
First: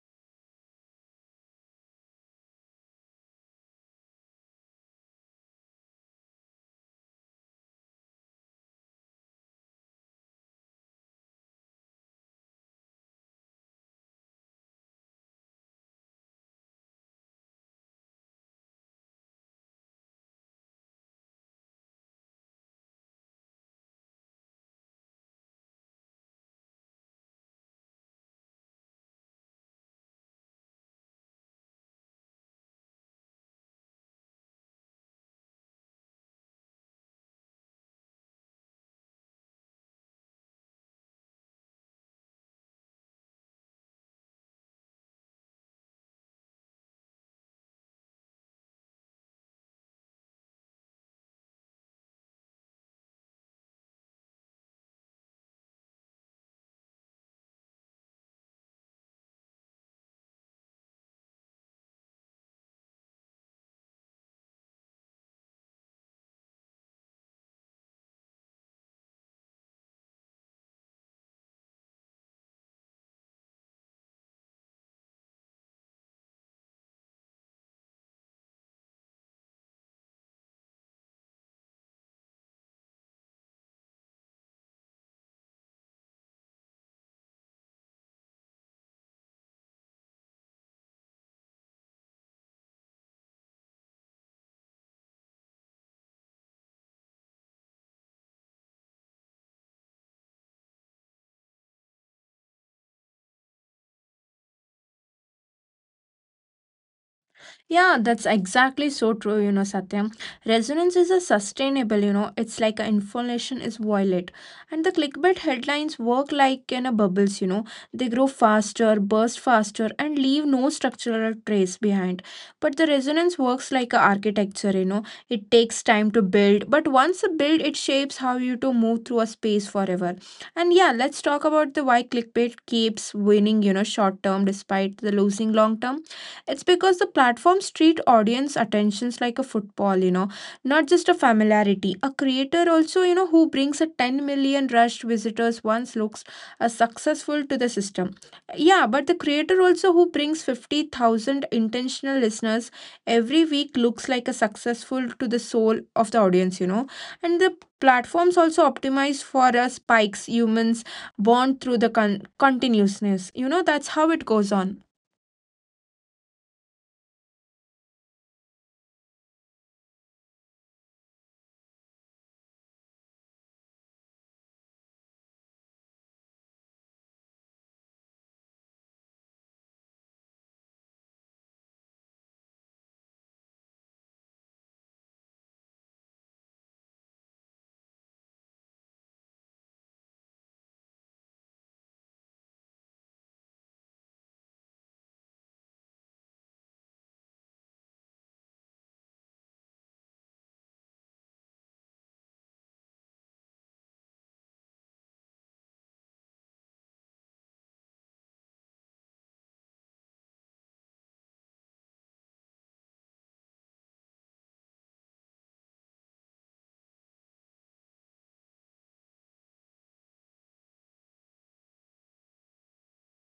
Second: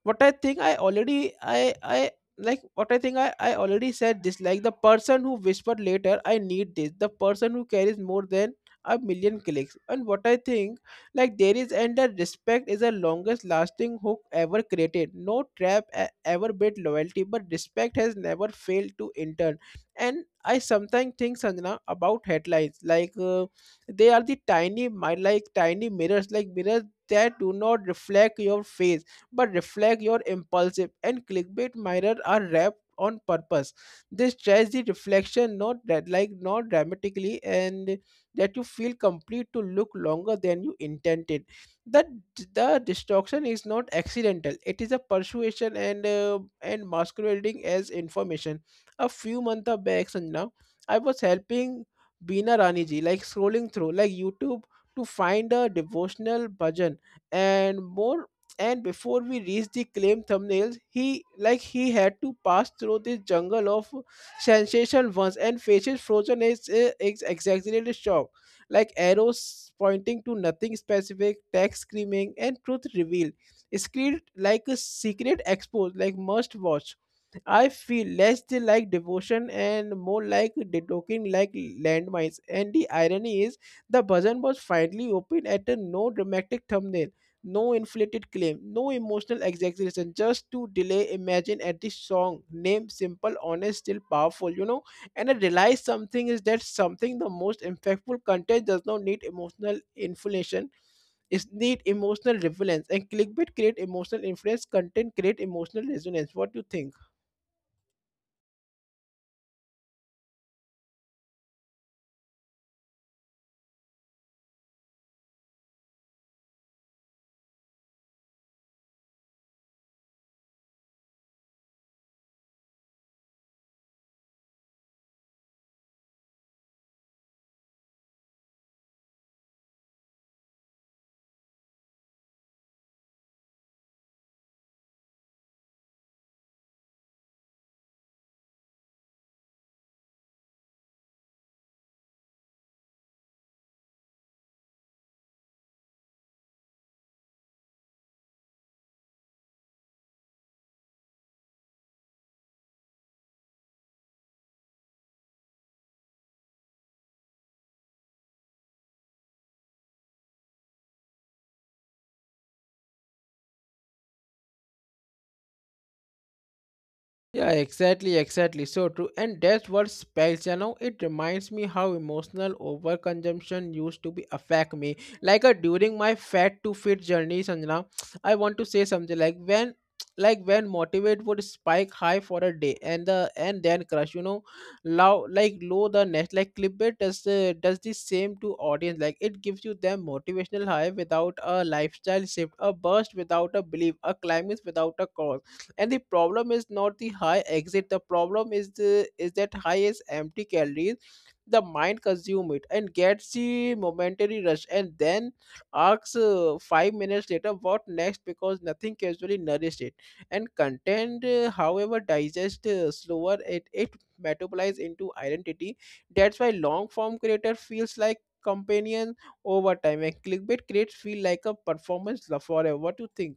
what I think I already I I like what I think I I already said this, like the person who whispered later I need this, the person who carries more than a million clicks. And what I think, like there is, and the respect is the longest lasting hook ever created. No trap e- ever built loyalty, but respect has never failed to intern. And I sometimes think, Sanjana, about headlines like uh, they are the tiny mi- like tiny mirrors, like mirrors that do not reflect your face but reflect your impulsive. And clickbait mirrors are wrapped on purpose. They stretch the reflection not that like not dramatically, and that you feel complete to look longer than you intended. That the the distraction is not accidental. It is a persuasion and uh, and masquerading as information a few months of back and now I was helping Bina Rani ji, like scrolling through like YouTube to find a devotional bhajan and more. And before we reached the claim thumbnails, he like he had to pass through this jungle of sensational ones, and faces frozen is, is exaggerated shock, like arrows pointing to nothing specific, text screaming and truth revealed screen like a secret expose, like must watch. I feel less they like devotion and more like detoking like landmines. And the irony is, the button was finally open at a no dramatic thumbnail, no inflated claim, no emotional exaggeration, just to delay imagine at the song name simple, honest, still powerful, you know. And I realized something is that something the most impactful content does not need emotional inflation, it's need emotional relevance, and clickbait create emotional influence, content create emotional resonance. What do you think? Yeah, that's exactly so true, you know, Satyam. Resonance is a sustainable, you know, it's like a information is violet. And the clickbait headlines work like in a bubbles, you know. They grow faster, burst faster, and leave no structural trace behind. But the resonance works like a architecture, you know. It takes time to build, but once a build, it shapes how you to move through a space forever. And yeah, let's talk about the why clickbait keeps winning, you know, short term despite the losing long term, it's because the platforms treat audience attentions like a football, you know, not just a familiarity. A creator also, you know, who brings a ten million rushed visitors once looks uh, successful to the system. Yeah, but the creator also who brings fifty thousand intentional listeners every week looks like a successful to the soul of the audience, you know. And the platforms also optimize for uh, spikes humans born through the con- continuousness. You know, that's how it goes on. Yeah, exactly, exactly. So true. And that's what spells, you know, it reminds me how emotional overconsumption used to be affect me. Like uh, during my fat to fit journey, Sanjana, I want to say something like when like when motivate would spike high for a day and the and then crush, you know, low like low the next, like clipbait does the does the same to audience. Like it gives you them motivational high without a lifestyle shift, a burst without a belief, a climax without a cause. And the problem is not the high exit, the problem is the is that high is empty calories. The mind consume it and gets the momentary rush and then asks uh, five minutes later what next, because nothing casually nourished it. And content uh, however digest uh, slower, it it metabolize into identity. That's why long form creator feels like companion over time, and clickbait creates feel like a performance for forever. What do you think?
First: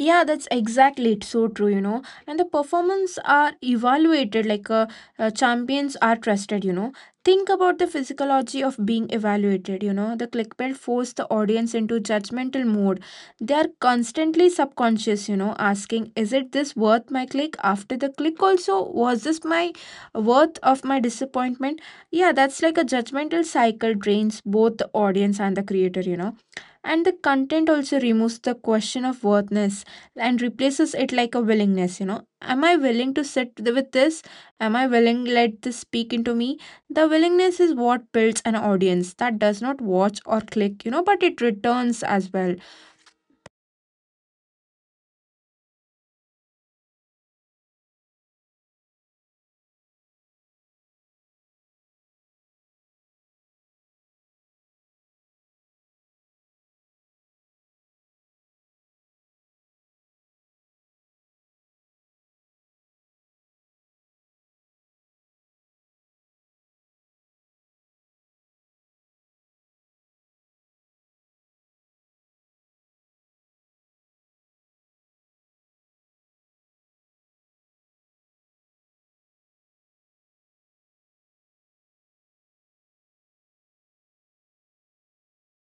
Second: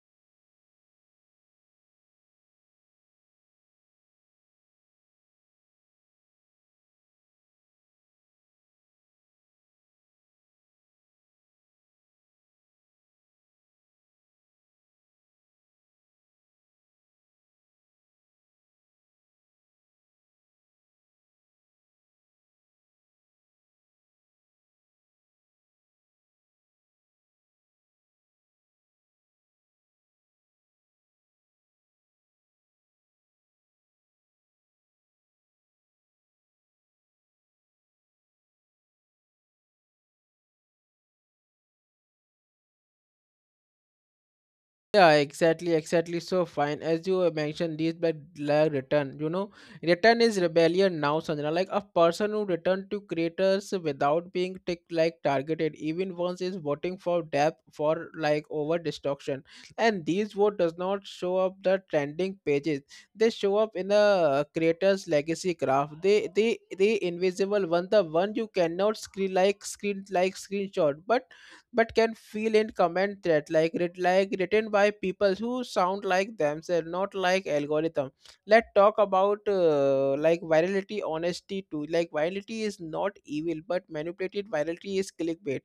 Yeah, that's exactly it's so true, you know. And the performance are evaluated like uh, uh, champions are trusted, you know. Think about the physiology of being evaluated, you know. The clickbait force the audience into judgmental mode. They are constantly subconscious, you know, asking, is it this worth my click? After the click also, was this my worth of my disappointment? Yeah, that's like a judgmental cycle drains both the audience and the creator, you know, and the content also removes the question of worthness and replaces it like a willingness, you know. Am I willing to sit th- with this? Am I willing let this speak into me? The willingness is what builds an audience that does not watch or click, you know, but it returns as well. Yeah, exactly, exactly. So fine. As you uh, mentioned, these back like return. You know, return is rebellion now, Sanjana. Like a person who returned to creators without being tick like targeted, even once, is voting for depth for like over destruction. And these vote does not show up the trending pages. They show up in the creators legacy graph. They they they invisible one, the one you cannot screen like screen like screenshot. But but can feel in comment that like writ- like written by people who sound like themselves, not like algorithm. Let's talk about uh, like virality honesty too. Like virality is not evil, but manipulated virality is clickbait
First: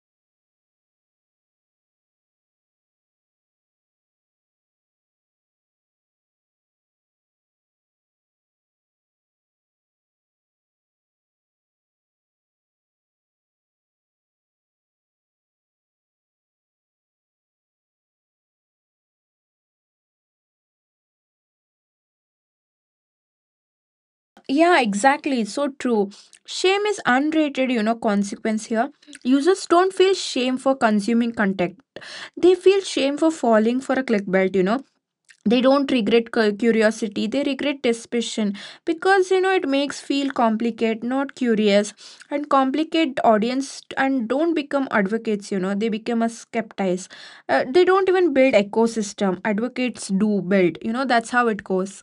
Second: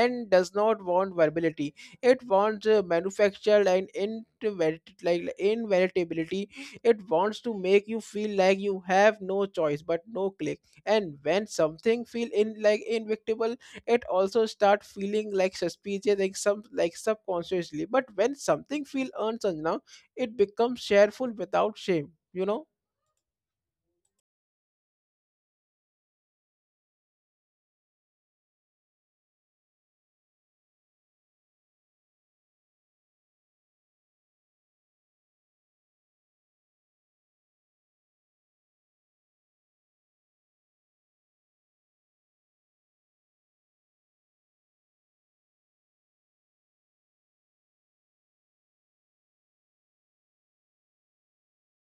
and does not want verbality. It wants uh, manufactured and inverit like inveritability. It wants to make you feel like you have no choice but no click, and when something feel in like invictable, it also start feeling like suspicious like some like subconsciously. But when something feel earned now, it becomes shareful without shame, you know. Yeah, exactly, so true. Shame is unrated, you know, consequence here. Users don't feel shame for consuming content. They feel shame for falling for a clickbait, you know. They don't regret cu- curiosity. They regret suspicion because, you know, it makes feel complicate, not curious. And complicate audience and don't become advocates, you know. They become a skeptics. Uh, they don't even build ecosystem. Advocates do build, you know. That's how it goes.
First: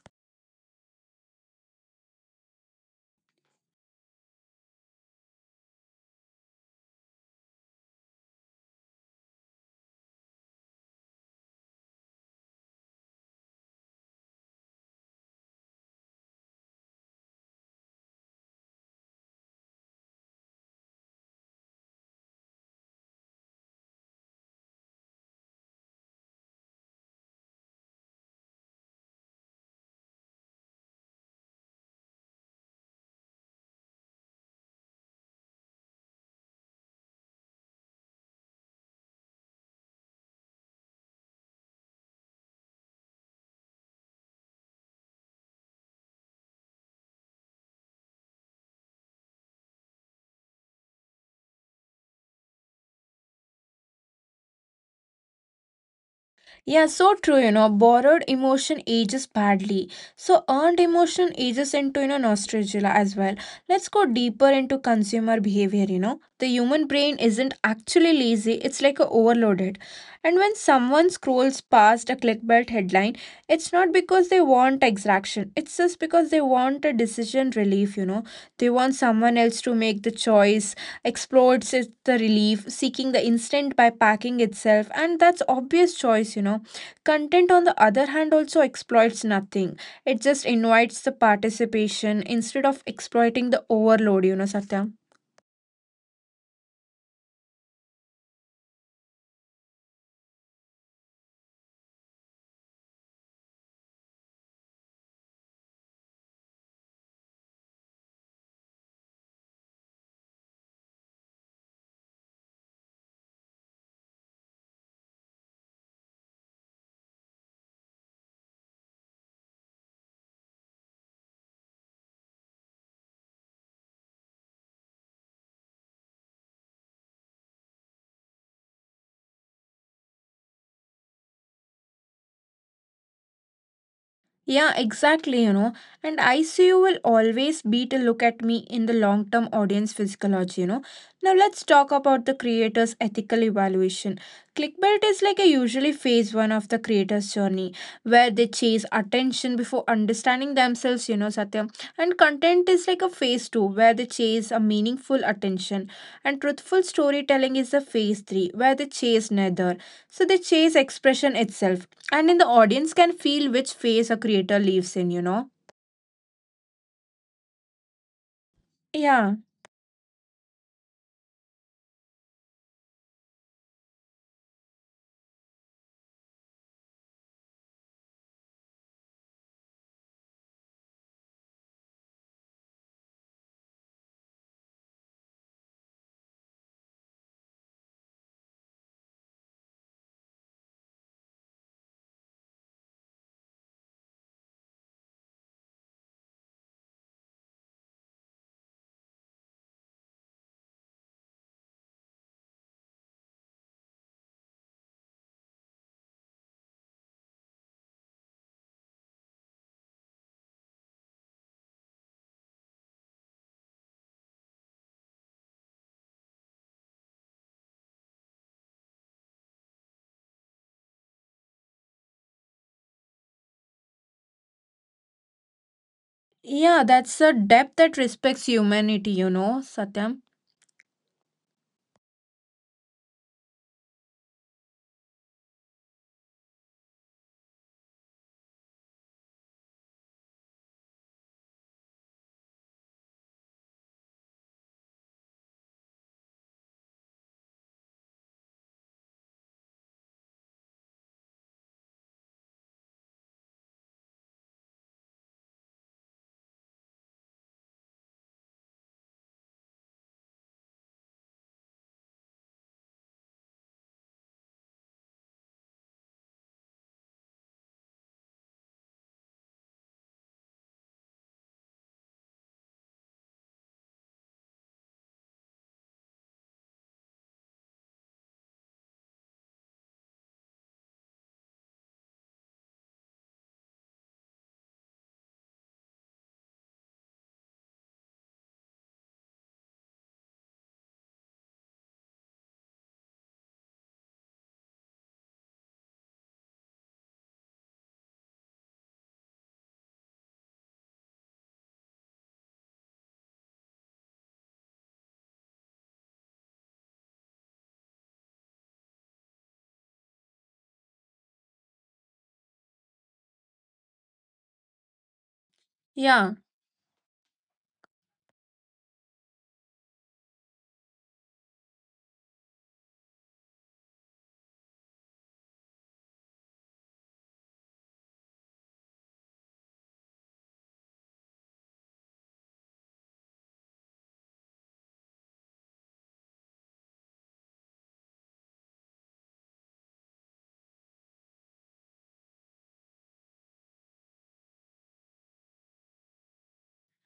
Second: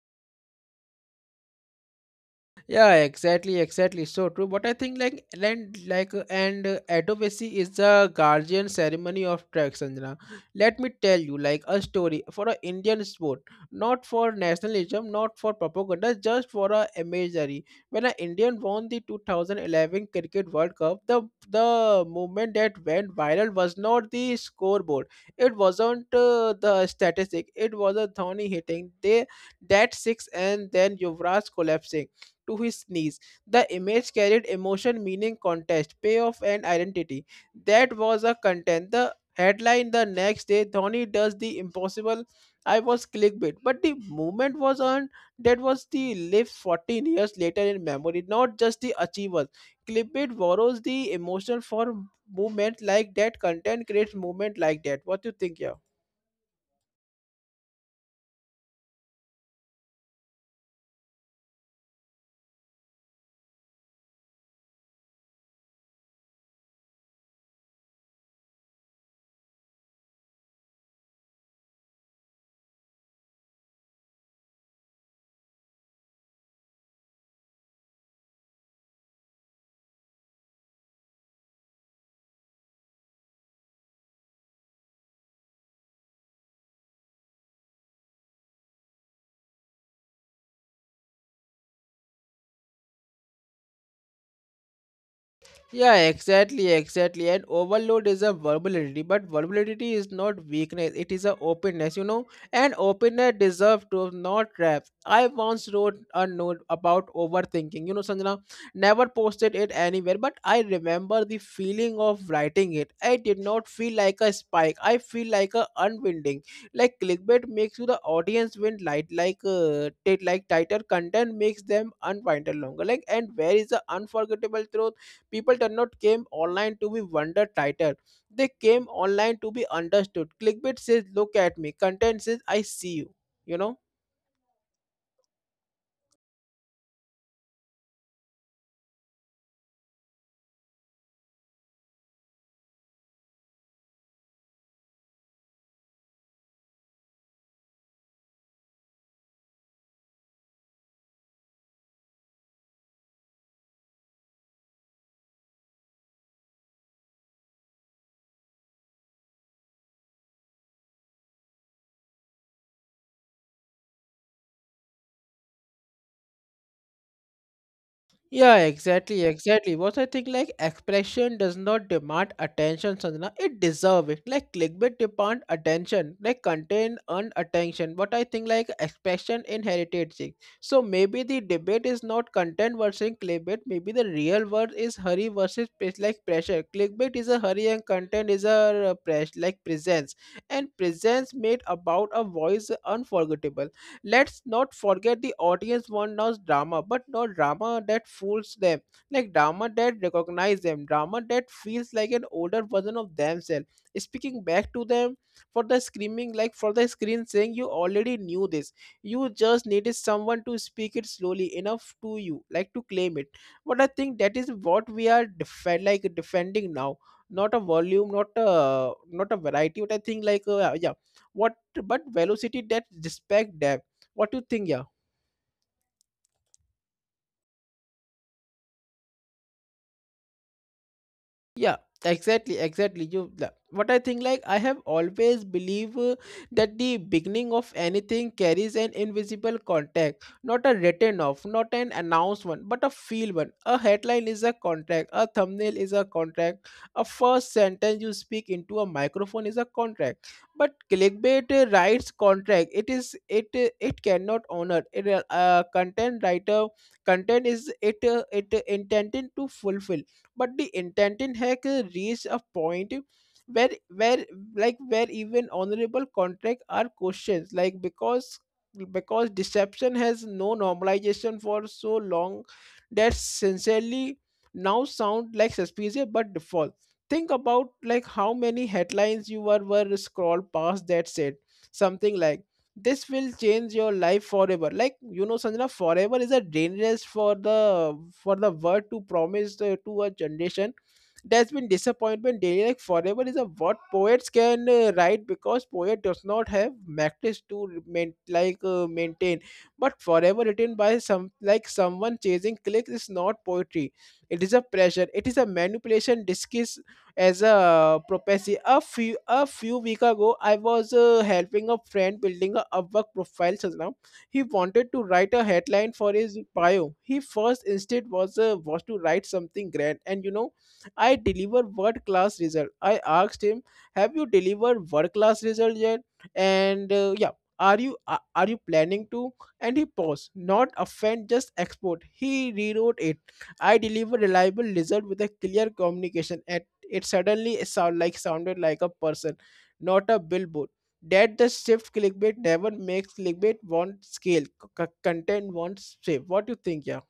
Yeah, exactly, exactly. So true. But I think like and like uh, and uh, advocacy is the guardian ceremony of tracks, Sanjana. Let me tell you like a story for a Indian sport, not for nationalism, not for propaganda, just for a imagery. When an Indian won the two thousand eleven Cricket World Cup, the the movement that went viral was not the scoreboard. It wasn't uh, the statistic. It was a Dhoni hitting they that six, and then Yuvraj collapsing to his knees. The image carried emotion, meaning, contest, payoff, and identity. That was a content. The headline the next day, Dhoni does the impossible. I was clickbait, but the moment was earned. That was the live fourteen years later in memory, not just the achievers. Clickbait borrows the emotion for movement like that. Content creates movement like that. What do you think, yeah? Yeah, so true, you know, borrowed emotion ages badly. So earned emotion ages into, you know, nostalgia as well. Let's go deeper into consumer behavior, you know. The human brain isn't actually lazy, it's like a overloaded. And when someone scrolls past a clickbait headline, it's not because they want exaction. It's just because they want a decision relief, you know. They want someone else to make the choice explodes is the relief, seeking the instant by packing itself, and that's obvious choice, you know. Content, on the other hand, also exploits nothing. It just invites the participation instead of exploiting the overload, you know, Satya. Yeah, exactly, exactly. And overload is a vulnerability, but vulnerability is not weakness, it is a openness, you know. And openness deserves to not trap. I once wrote a note about overthinking, you know, Sanjana, never posted it anywhere, but I remember the feeling of writing it. I did not feel like a spike, I feel like a unwinding. Like clickbait makes you the audience wind light, like uh, tit- like tighter content makes them unwind longer. Like, and where is the unforgettable truth? People did not came online to be wonder title, they came online to be understood. Clickbait says look at me, content says I see you, you know. Yeah, exactly, you know. And I see you will always beat a look at me in the long term audience physiology, you know. Now let's talk about the creator's ethical evaluation. Clickbait is like a usually phase one of the creator's journey where they chase attention before understanding themselves, you know, Satya. And content is like a phase two where they chase a meaningful attention. And truthful storytelling is a phase three where they chase neither. So they chase expression itself and in the audience can feel which phase a creator lives in, you know? Yeah, exactly, Yeah. exactly. What I think like expression does not demand attention, Sanjana. It deserve it. Like clickbait demand attention. Like content earn attention. What I think like expression inherited thing. So maybe the debate is not content versus clickbait. Maybe the real word is hurry versus pres- like pressure. Clickbait is a hurry and content is a press like presence. And presence made about a voice unforgettable. Let's not forget the audience want now drama, but not drama that fools them. Like drama that recognize them, drama that feels like an older version of themselves. Speaking back to them for the screaming, like for the screen saying you already knew this. You just needed someone to speak it slowly enough to you, like to claim it. But I think that is what we are defend like defending now. Not a volume, not a not a variety. But I think like uh, yeah, what but velocity that respect depth. What do you think? Yeah, Yeah, that's a depth that respects humanity, you know, Satyam. yeah, exactly, exactly. You la- what I think? Like I have always believe uh, that the beginning of anything carries an invisible contact, not a written off, not an announcement, but a feel one. A headline is a contract. A thumbnail is a contract. A first sentence you speak into a microphone is a contract. But clickbait uh, writes contract. It is it uh, it cannot honor. It uh, uh, content writer content is it uh, it uh, intended to fulfill, but the intent in hack uh, reached a point where where like where even honorable contract are questions like, because because deception has no normalization for so long that sincerely now sound like suspicious but default. Think about like how many headlines you were were scroll past that said something like this will change your life forever. Like, you know, Sanjana, forever is a dangerous for the for the word to promise uh, to a generation. There's been disappointment daily, like forever is a what poets can uh, write, because poet does not have practice to main, like uh, maintain. But forever written by some like someone chasing clicks is not poetry. It is a pressure, it is a manipulation disguised as a propensity. A few a few week ago I was uh, helping a friend building a Upwork profile. Now, he wanted to write a headline for his Yeah. bio. He first instinct was uh, was to write something grand and you know, I deliver world class result. I asked him, have you delivered world class result yet? And uh, yeah, are you are are you planning to? And he paused, not offend, just export. He rewrote it, I deliver reliable result with a clear communication. At it suddenly sound like sounded like a person, not a billboard. That the shift clickbait never makes. Clickbait want scale. C- c- content wants shape. What do you think, yeah?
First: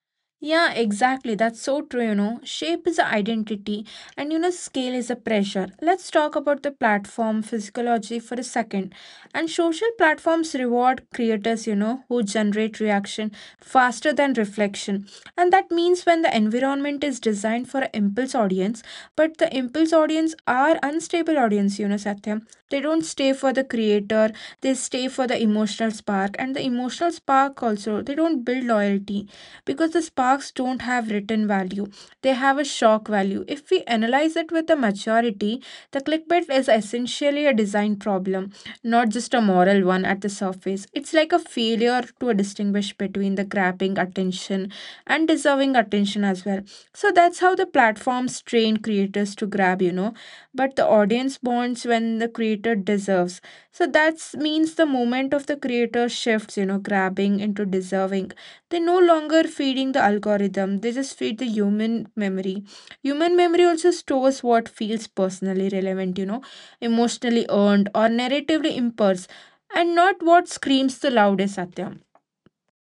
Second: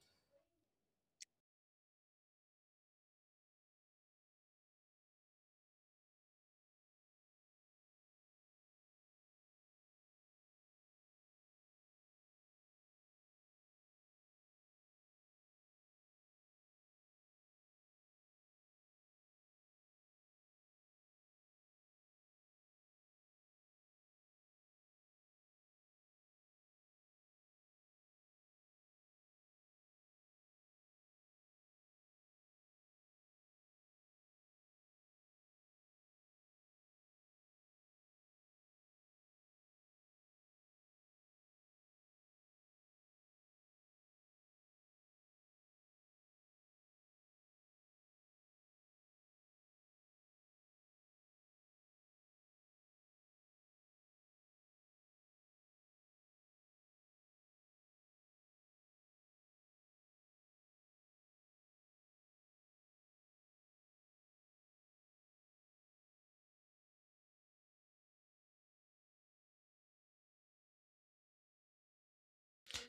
Yeah, exactly. That's so true, you know. Shape is a identity, and you know scale is a pressure. Let's talk about the platform physiology for a second. And social platforms reward creators, you know, who generate reaction faster than reflection. And that means when the environment is designed for an impulse audience, but the impulse audience are unstable audience, you know, Satya, they don't stay for the creator. They stay for the emotional spark, and the emotional spark also they don't build loyalty because the sparks don't have written value. They have a shock value. If we analyze it with a maturity, the clickbait is essentially a design problem, not just a moral one at the surface. It's like a failure to distinguish between the grabbing attention and deserving attention as well. So that's how the platforms train creators to grab, you know, but the audience bonds when the creator deserves. So that means the moment of the creator shifts, you know, grabbing into deserving. They no longer feeding the algorithm, they just feed the human memory. Human memory also stores what feels personally relevant, you know, emotionally earned or narratively impulse, and not what screams the loudest at them.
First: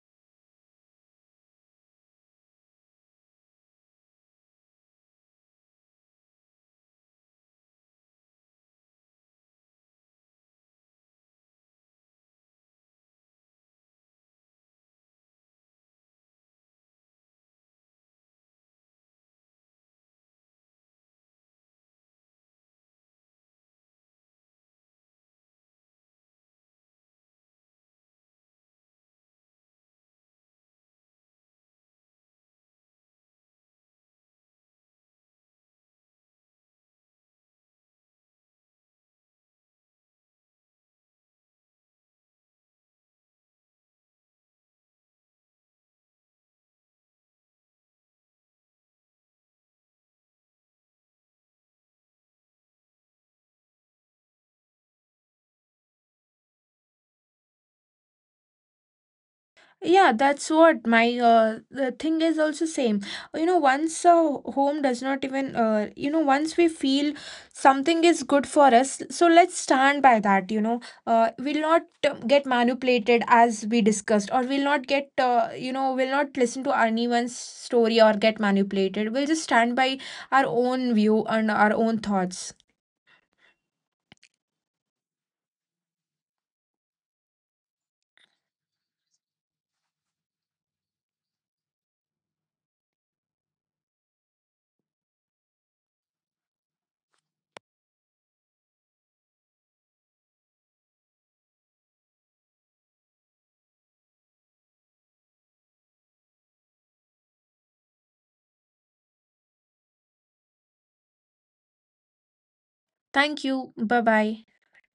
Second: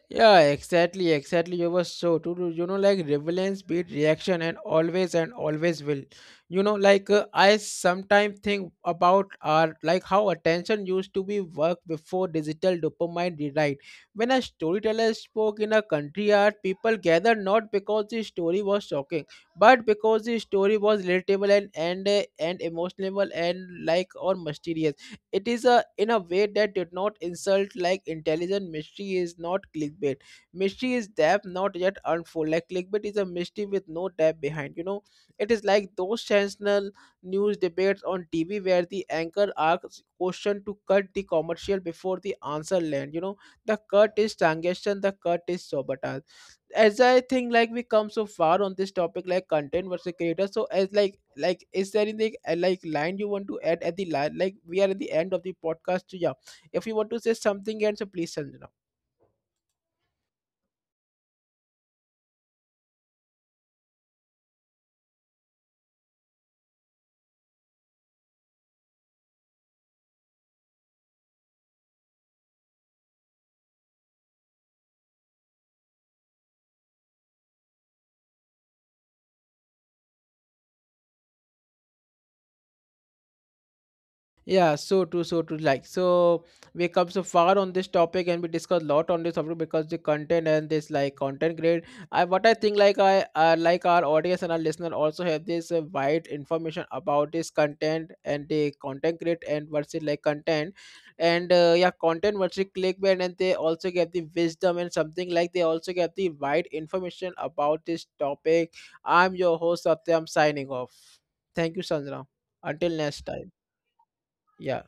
Yeah, exactly, exactly. You were so true. True. You know, like relevance beat reaction, and always and always will. You know, like uh, I sometimes think about our like how attention used to be work before digital dopamine rewrite. When a storyteller spoke in a country art, people gathered not because the story was shocking, but because the story was relatable and and uh, and emotional and like or mysterious. It is a in a way that did not insult like intelligent. Mystery is not clickbait, mystery is depth not yet unfold. Like clickbait is a mystery with no depth behind, you know. It is like those sensational news debates on TV where the anchor asks question to cut the commercial before the answer land, you know. The cut is transaction, the cut is sabotage. As I think like we come so far on this topic, like content versus creator. So as like like is there anything uh, like line you want to add at the line? Like we are at the end of the podcast. So yeah, if you want to say something, and so please, Sanjana. Yeah, that's what my uh, the thing is also same. You know, once a home does not even, uh, you know, once we feel something is good for us, so let's stand by that, you know. Uh, we'll not uh, get manipulated as we discussed, or we'll not get uh, you know, we'll not listen to anyone's story or get manipulated. We'll just stand by our own view and our own thoughts. Yeah, so true, so true. Like, so we come so far on this topic, and we discuss a lot on this topic because the content and this like content grade. I what I think like I uh, like our audience and our listener also have this uh, wide information about this content and the content grade and what's it like content, and uh, yeah, content versus clickbait, and they also get the wisdom and something like they also get the wide information about this topic. I'm your host Satyam signing off. Thank you, Sandra. Until next Thank time. you. Bye-bye. Yeah.